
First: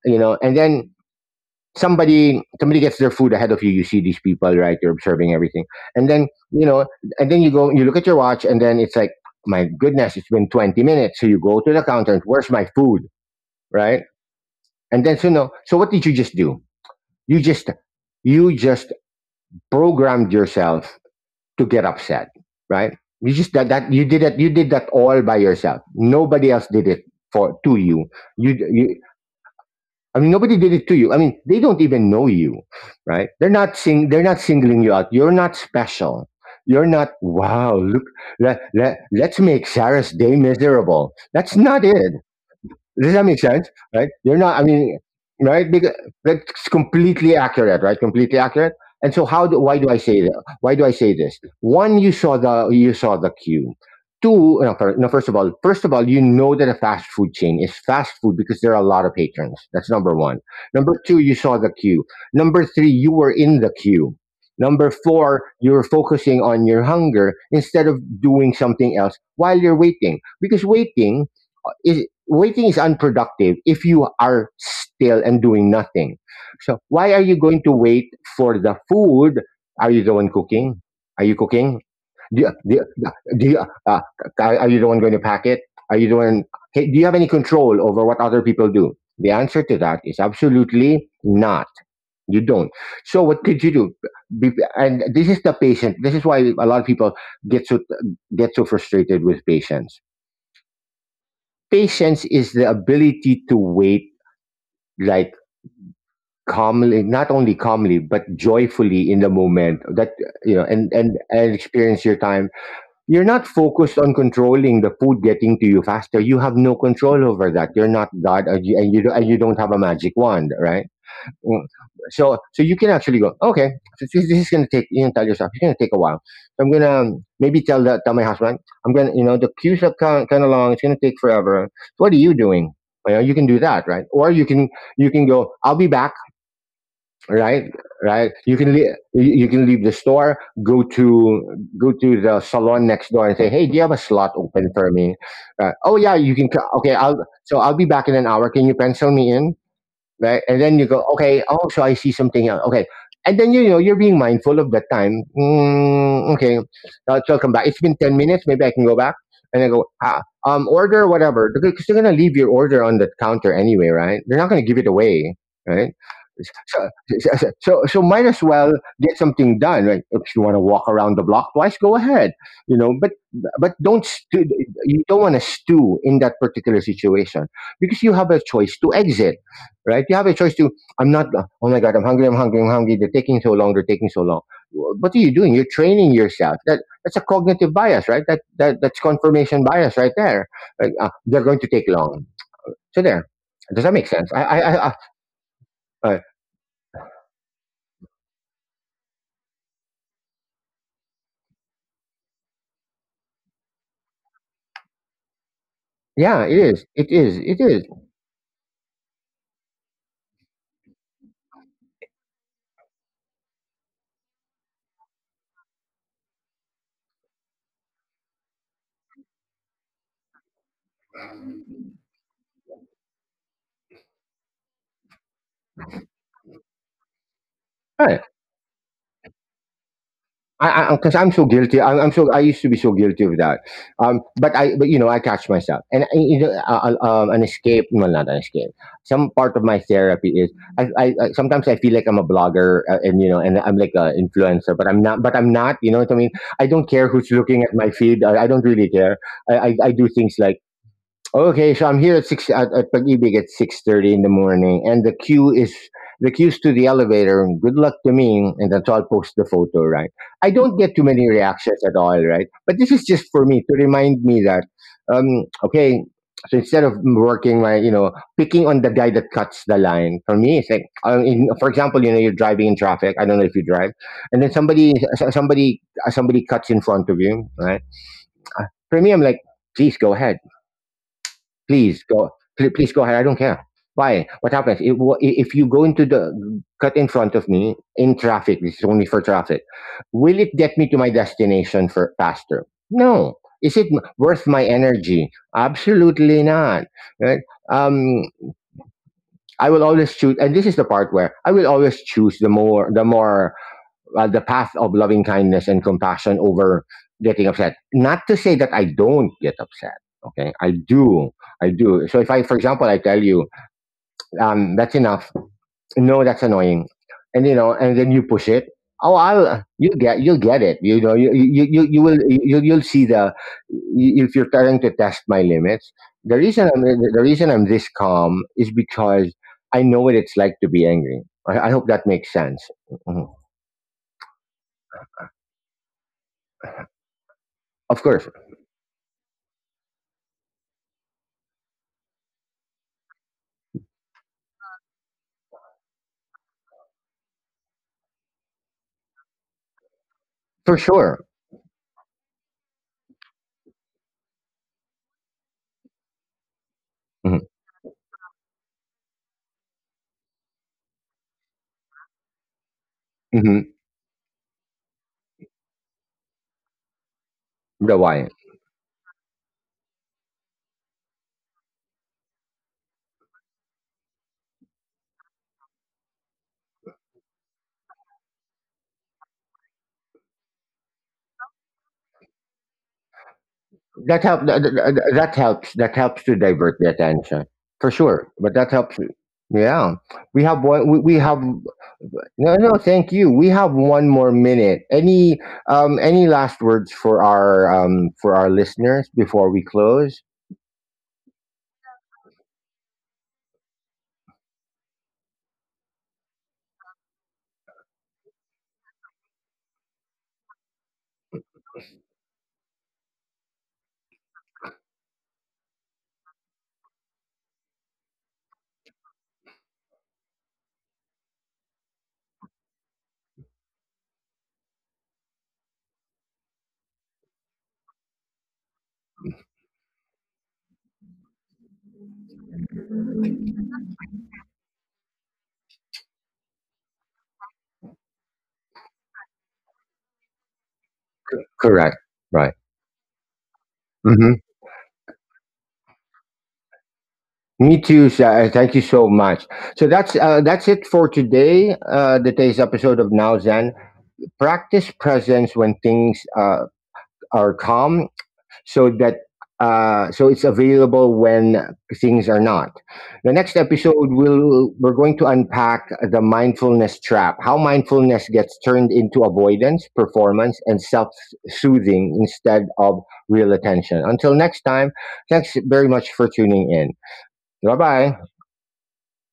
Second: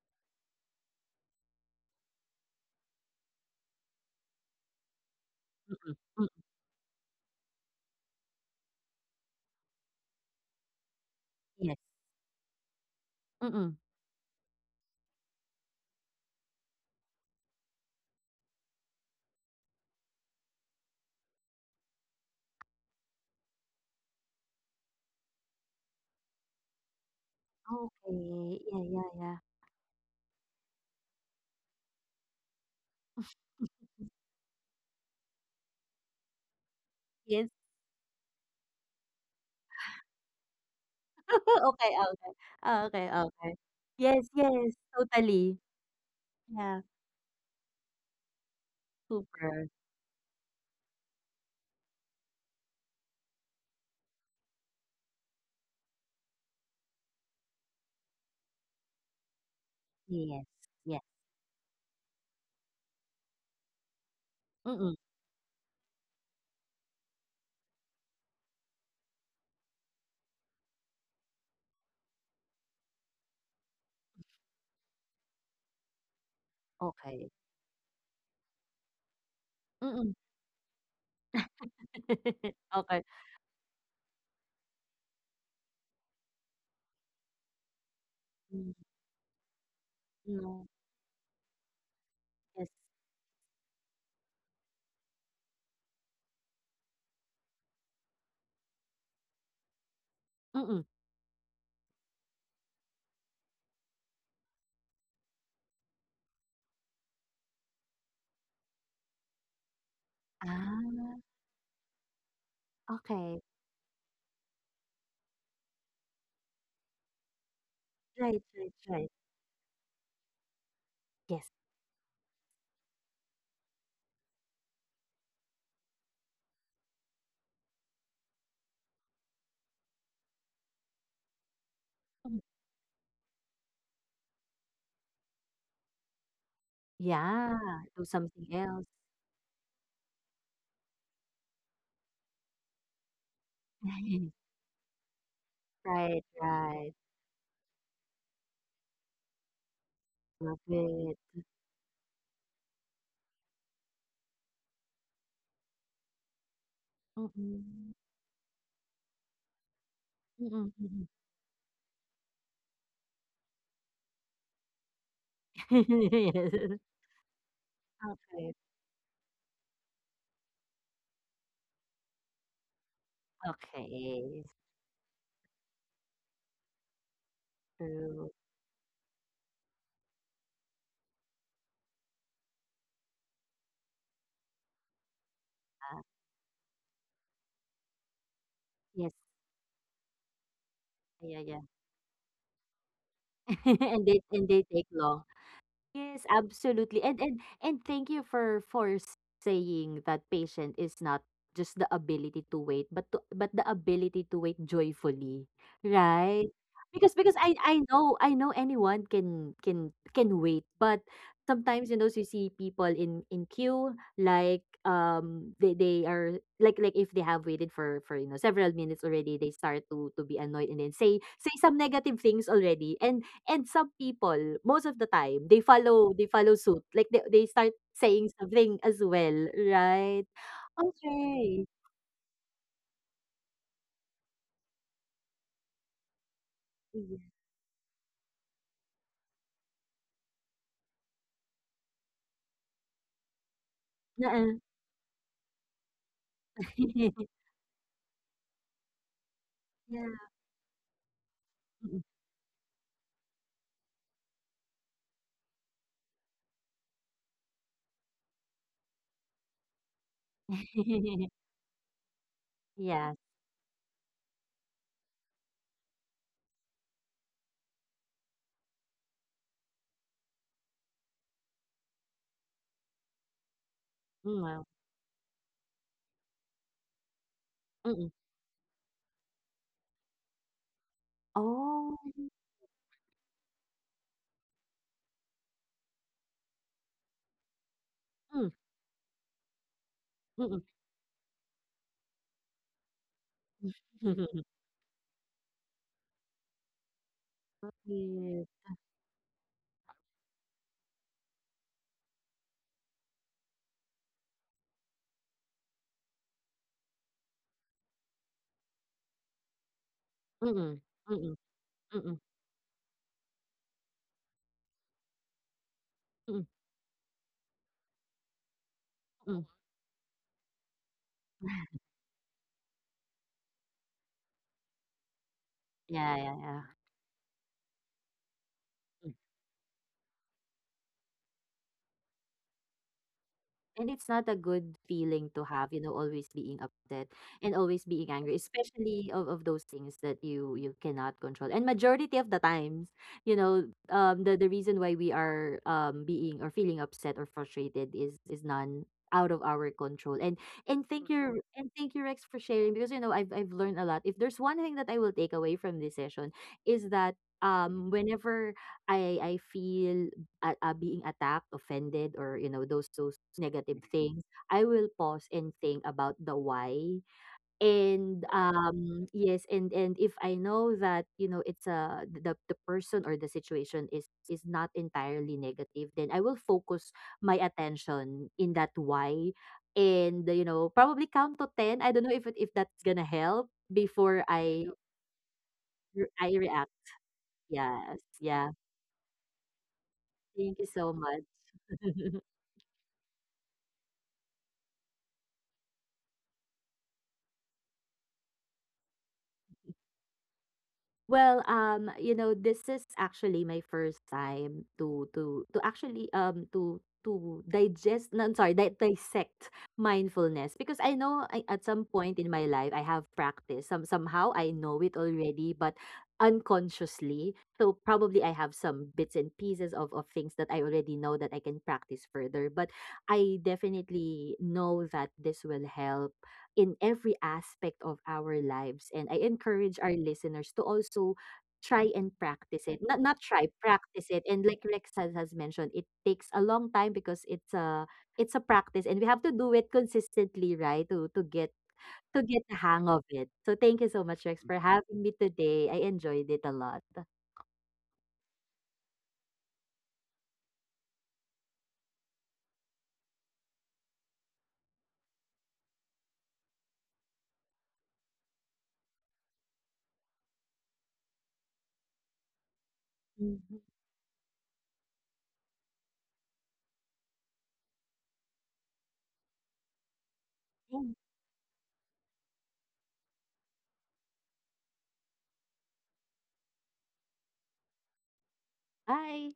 Speaker 1: you know. And then somebody gets their food ahead of you. You see these people, right? You're observing everything.
Speaker 2: Mm-mm.
Speaker 1: And then,
Speaker 2: Mm-mm.
Speaker 1: you know, and then you go, you look at your watch, and then it's like, my goodness, it's been 20 minutes. So you go to
Speaker 2: Yes.
Speaker 1: the counter, and where's my food,
Speaker 2: Mm-mm.
Speaker 1: right? And then so, no, so what did you just do? You just you just programmed yourself to get upset, right? You just, that you did that, you did that all by yourself. Nobody else did it for to you. You
Speaker 2: Okay, yeah,
Speaker 1: you
Speaker 2: yeah, yeah.
Speaker 1: I mean, nobody did it to you. I mean, they don't even know you, right? They're not sing they're not singling you out. You're not special. You're not,
Speaker 2: Yes.
Speaker 1: wow, look, let's make Sarah's day miserable. That's
Speaker 2: Oh,
Speaker 1: not
Speaker 2: okay, oh,
Speaker 1: it.
Speaker 2: okay. Oh, okay,
Speaker 1: Does that
Speaker 2: oh,
Speaker 1: make
Speaker 2: okay.
Speaker 1: sense? Right?
Speaker 2: Yes,
Speaker 1: You're not. I
Speaker 2: yes,
Speaker 1: mean,
Speaker 2: totally.
Speaker 1: right? Because that's
Speaker 2: Yeah,
Speaker 1: completely accurate, right? Completely accurate. And so how, do,
Speaker 2: super.
Speaker 1: why do I say that? Why do I say this? One, you saw the queue. Two, no, first of all, you know that a fast food chain is fast food because there are a lot of patrons. That's number one.
Speaker 2: Yes,
Speaker 1: Number
Speaker 2: yes.
Speaker 1: two, you saw the queue. Number three, you were in the queue. Number
Speaker 2: Mm-mm.
Speaker 1: four, you're focusing on your hunger instead of doing something else while you're waiting. Because waiting is unproductive if you are still and doing nothing. So why are
Speaker 2: Okay.
Speaker 1: you going to wait for the food? Are you the
Speaker 2: Mm-mm.
Speaker 1: one cooking? Are you cooking? Do you, do
Speaker 2: Okay.
Speaker 1: you, do you, uh, uh, are you the one going to pack it? Are you the one? Hey, do you have any control over what other people
Speaker 2: Mm,
Speaker 1: do? The answer to that is
Speaker 2: no,
Speaker 1: absolutely not. You don't.
Speaker 2: yes.
Speaker 1: So what could you do? Be, and this is the patient. This is why a lot of people get so get so frustrated with patients.
Speaker 2: Mm-mm.
Speaker 1: Patience is the ability to wait, like, calmly, not only calmly, but joyfully in the moment that, you know,
Speaker 2: Ah,
Speaker 1: and experience your time. You're
Speaker 2: okay.
Speaker 1: not focused on controlling the food getting to you faster. You have no control over that. You're not
Speaker 2: Right,
Speaker 1: God,
Speaker 2: right, right.
Speaker 1: and you don't have a magic wand, right?
Speaker 2: Yes.
Speaker 1: Mm. So so you can actually go, okay, so this is going to take, you can tell yourself, it's going to take a while. So I'm going to, maybe tell my husband, I'm going to, you know, the queues are kind of long. It's going to take forever. So what are you
Speaker 2: Mm.
Speaker 1: doing? You know, you can do that, right? Or you can go, I'll be back,
Speaker 2: Yeah,
Speaker 1: right?
Speaker 2: do
Speaker 1: Right.
Speaker 2: something
Speaker 1: You can leave,
Speaker 2: else.
Speaker 1: you can leave the store, go to, go to the salon next door and say, hey, do you have a slot open for me? Oh yeah,
Speaker 2: Right,
Speaker 1: you can,
Speaker 2: right.
Speaker 1: okay, I'll, so I'll be back in an hour. Can you pencil me in, right? And
Speaker 2: Love
Speaker 1: then you go,
Speaker 2: it.
Speaker 1: okay, oh, so I see something else. Okay. And then, you know, you're being mindful of that time. Mm, okay. Now, so I'll come back. It's
Speaker 2: Mm-mm.
Speaker 1: been 10 minutes. Maybe I can go back. And I go, ah,
Speaker 2: Mm-mm. Mm-mm.
Speaker 1: order whatever. Because they're going to leave your order on the counter anyway, right? They're not going to give it away, right? So,
Speaker 2: Yes.
Speaker 1: so, so might as
Speaker 2: Right.
Speaker 1: well get something done. Right? If you want to walk around the block twice, go ahead. You know, but don't
Speaker 2: Okay,
Speaker 1: stew, you don't want to stew in that particular situation, because you
Speaker 2: so.
Speaker 1: have a choice to exit, right? You have a choice to, I'm not, oh my God, I'm hungry, I'm hungry, I'm hungry. They're taking so long, they're taking so long. What are you doing? You're training yourself. That's a cognitive bias, right? That's
Speaker 2: Yes.
Speaker 1: confirmation bias right there. Like,
Speaker 2: Yeah,
Speaker 1: they're going
Speaker 2: yeah.
Speaker 1: to take long. So there. Does that
Speaker 2: And
Speaker 1: make
Speaker 2: they
Speaker 1: sense?
Speaker 2: and they take
Speaker 1: I
Speaker 2: long.
Speaker 1: uh,
Speaker 2: Yes, absolutely. And thank you for saying that patient is not just the ability to wait, but but the ability to wait joyfully,
Speaker 1: yeah,
Speaker 2: right?
Speaker 1: it is. It
Speaker 2: Because
Speaker 1: is.
Speaker 2: because I
Speaker 1: It is.
Speaker 2: I know I know anyone can wait, but sometimes you see people in queue, like they are like if they have waited for several minutes already, they start to be annoyed, and then say some negative things already, and some people, most of the time, they follow suit. Like they start
Speaker 1: Right.
Speaker 2: saying something as well, right?
Speaker 1: I, because I'm so
Speaker 2: Okay.
Speaker 1: guilty. I used to be so guilty of that. But you know, I catch myself, and you know,
Speaker 2: Mm.
Speaker 1: an escape. Well, not an escape. Some part of my therapy is I sometimes I feel like I'm a blogger, and, you know, and I'm like an
Speaker 2: Oo.
Speaker 1: influencer, but I'm not. But I'm not. You know what I mean? I don't care who's looking at my feed. I don't really care. I do
Speaker 2: Yeah.
Speaker 1: things like, okay, so I'm
Speaker 2: Mm,
Speaker 1: here at at Pag-ibig at 6:30 in the morning, and the queue's to the elevator. And good luck to me, and that's I'll post the photo, right? I don't get too many
Speaker 2: mm.
Speaker 1: reactions at all, right? But this is
Speaker 2: Yes.
Speaker 1: just for me to remind me that, okay. So, instead of you know, picking on the guy that cuts the line, for me, it's like, for example, you know, you're driving in traffic. I don't know if you drive,
Speaker 2: Mm,
Speaker 1: and then
Speaker 2: wow.
Speaker 1: somebody, somebody cuts in front of you, right?
Speaker 2: Mm, mm.
Speaker 1: For me, I'm like, please go ahead.
Speaker 2: Oh.
Speaker 1: Please go. Please go ahead. I don't care. Why? What happens if wha- if you go into the cut in front of me in
Speaker 2: Mm,
Speaker 1: traffic? This is only for traffic. Will
Speaker 2: mm,
Speaker 1: it
Speaker 2: mm.
Speaker 1: get me to my destination for faster? No. Is it worth my energy? Absolutely not. Right? Um,
Speaker 2: Yes.
Speaker 1: I will always choose, and this is the part where I will always choose the path of loving kindness and compassion over getting upset. Not to say that I don't get upset. Okay, I
Speaker 2: Mm, mm,
Speaker 1: do,
Speaker 2: mm,
Speaker 1: I do.
Speaker 2: mm,
Speaker 1: So if I, for example, I tell you, that's enough. No, that's
Speaker 2: mm,
Speaker 1: annoying, and you know, and then you push it. Oh,
Speaker 2: mm, mm.
Speaker 1: I'll you get, you'll get it. You know, you'll see the if you're trying to test my limits.
Speaker 2: Yeah, yeah, yeah.
Speaker 1: The reason I'm this calm is
Speaker 2: Mm.
Speaker 1: because I know what it's like to be angry. I hope that makes sense. Mhm.
Speaker 2: And it's not a good feeling to have, always being upset and always
Speaker 1: Of
Speaker 2: being
Speaker 1: course,
Speaker 2: angry, especially of those things that you cannot control. And majority of the times, the reason why we are being or feeling upset or frustrated is none out of our control. And
Speaker 1: for
Speaker 2: and thank
Speaker 1: sure.
Speaker 2: you. Mhm. And thank you, Rex, for sharing, because I've learned a lot. If there's one thing that I will take away from this session is that,
Speaker 1: Mhm,
Speaker 2: whenever I feel being attacked, offended, or those
Speaker 1: mhm,
Speaker 2: negative things, I will pause and think about the why.
Speaker 1: the
Speaker 2: And
Speaker 1: why.
Speaker 2: yes, and if I know that, it's a the person or the situation is not entirely negative, then I will focus my attention in that why, and probably count to 10. I don't know if that's gonna help before I
Speaker 1: That helps, that helps
Speaker 2: I
Speaker 1: to
Speaker 2: react.
Speaker 1: divert the attention. For
Speaker 2: Yes,
Speaker 1: sure.
Speaker 2: yeah.
Speaker 1: But that helps, yeah.
Speaker 2: Thank you so
Speaker 1: We
Speaker 2: much.
Speaker 1: have no, no thank you. We have one more minute. Any last words for our, for our listeners before we close?
Speaker 2: Well, this is actually my first time to to actually to digest, no, I'm sorry, di dissect mindfulness, because I know, I, at some point in my life, I have practiced somehow, I know it already, but unconsciously. So probably I have some bits and pieces of things that I already know that I can practice further, but I definitely know that this will help in every aspect of our lives. And I encourage our listeners to also try and practice it. Not try, practice it. And like Rex has mentioned, it takes a long time because it's a practice, and we have to do it consistently, right? To to get
Speaker 1: Correct.
Speaker 2: to get the
Speaker 1: Right.
Speaker 2: hang of it. So thank you so much,
Speaker 1: Hmm.
Speaker 2: Rex, for having me today. I enjoyed it a lot.
Speaker 1: Me too. Thank you so much. So that's it for today. The today's episode of Now Zen. Practice presence when things are calm, so that so it's available when things are not. The next
Speaker 2: Mhm.
Speaker 1: episode will We're going to unpack the mindfulness trap, how mindfulness gets turned into avoidance, performance, and self-soothing instead of real attention. Until next time, thanks very much for tuning in. Bye bye.
Speaker 2: Bye.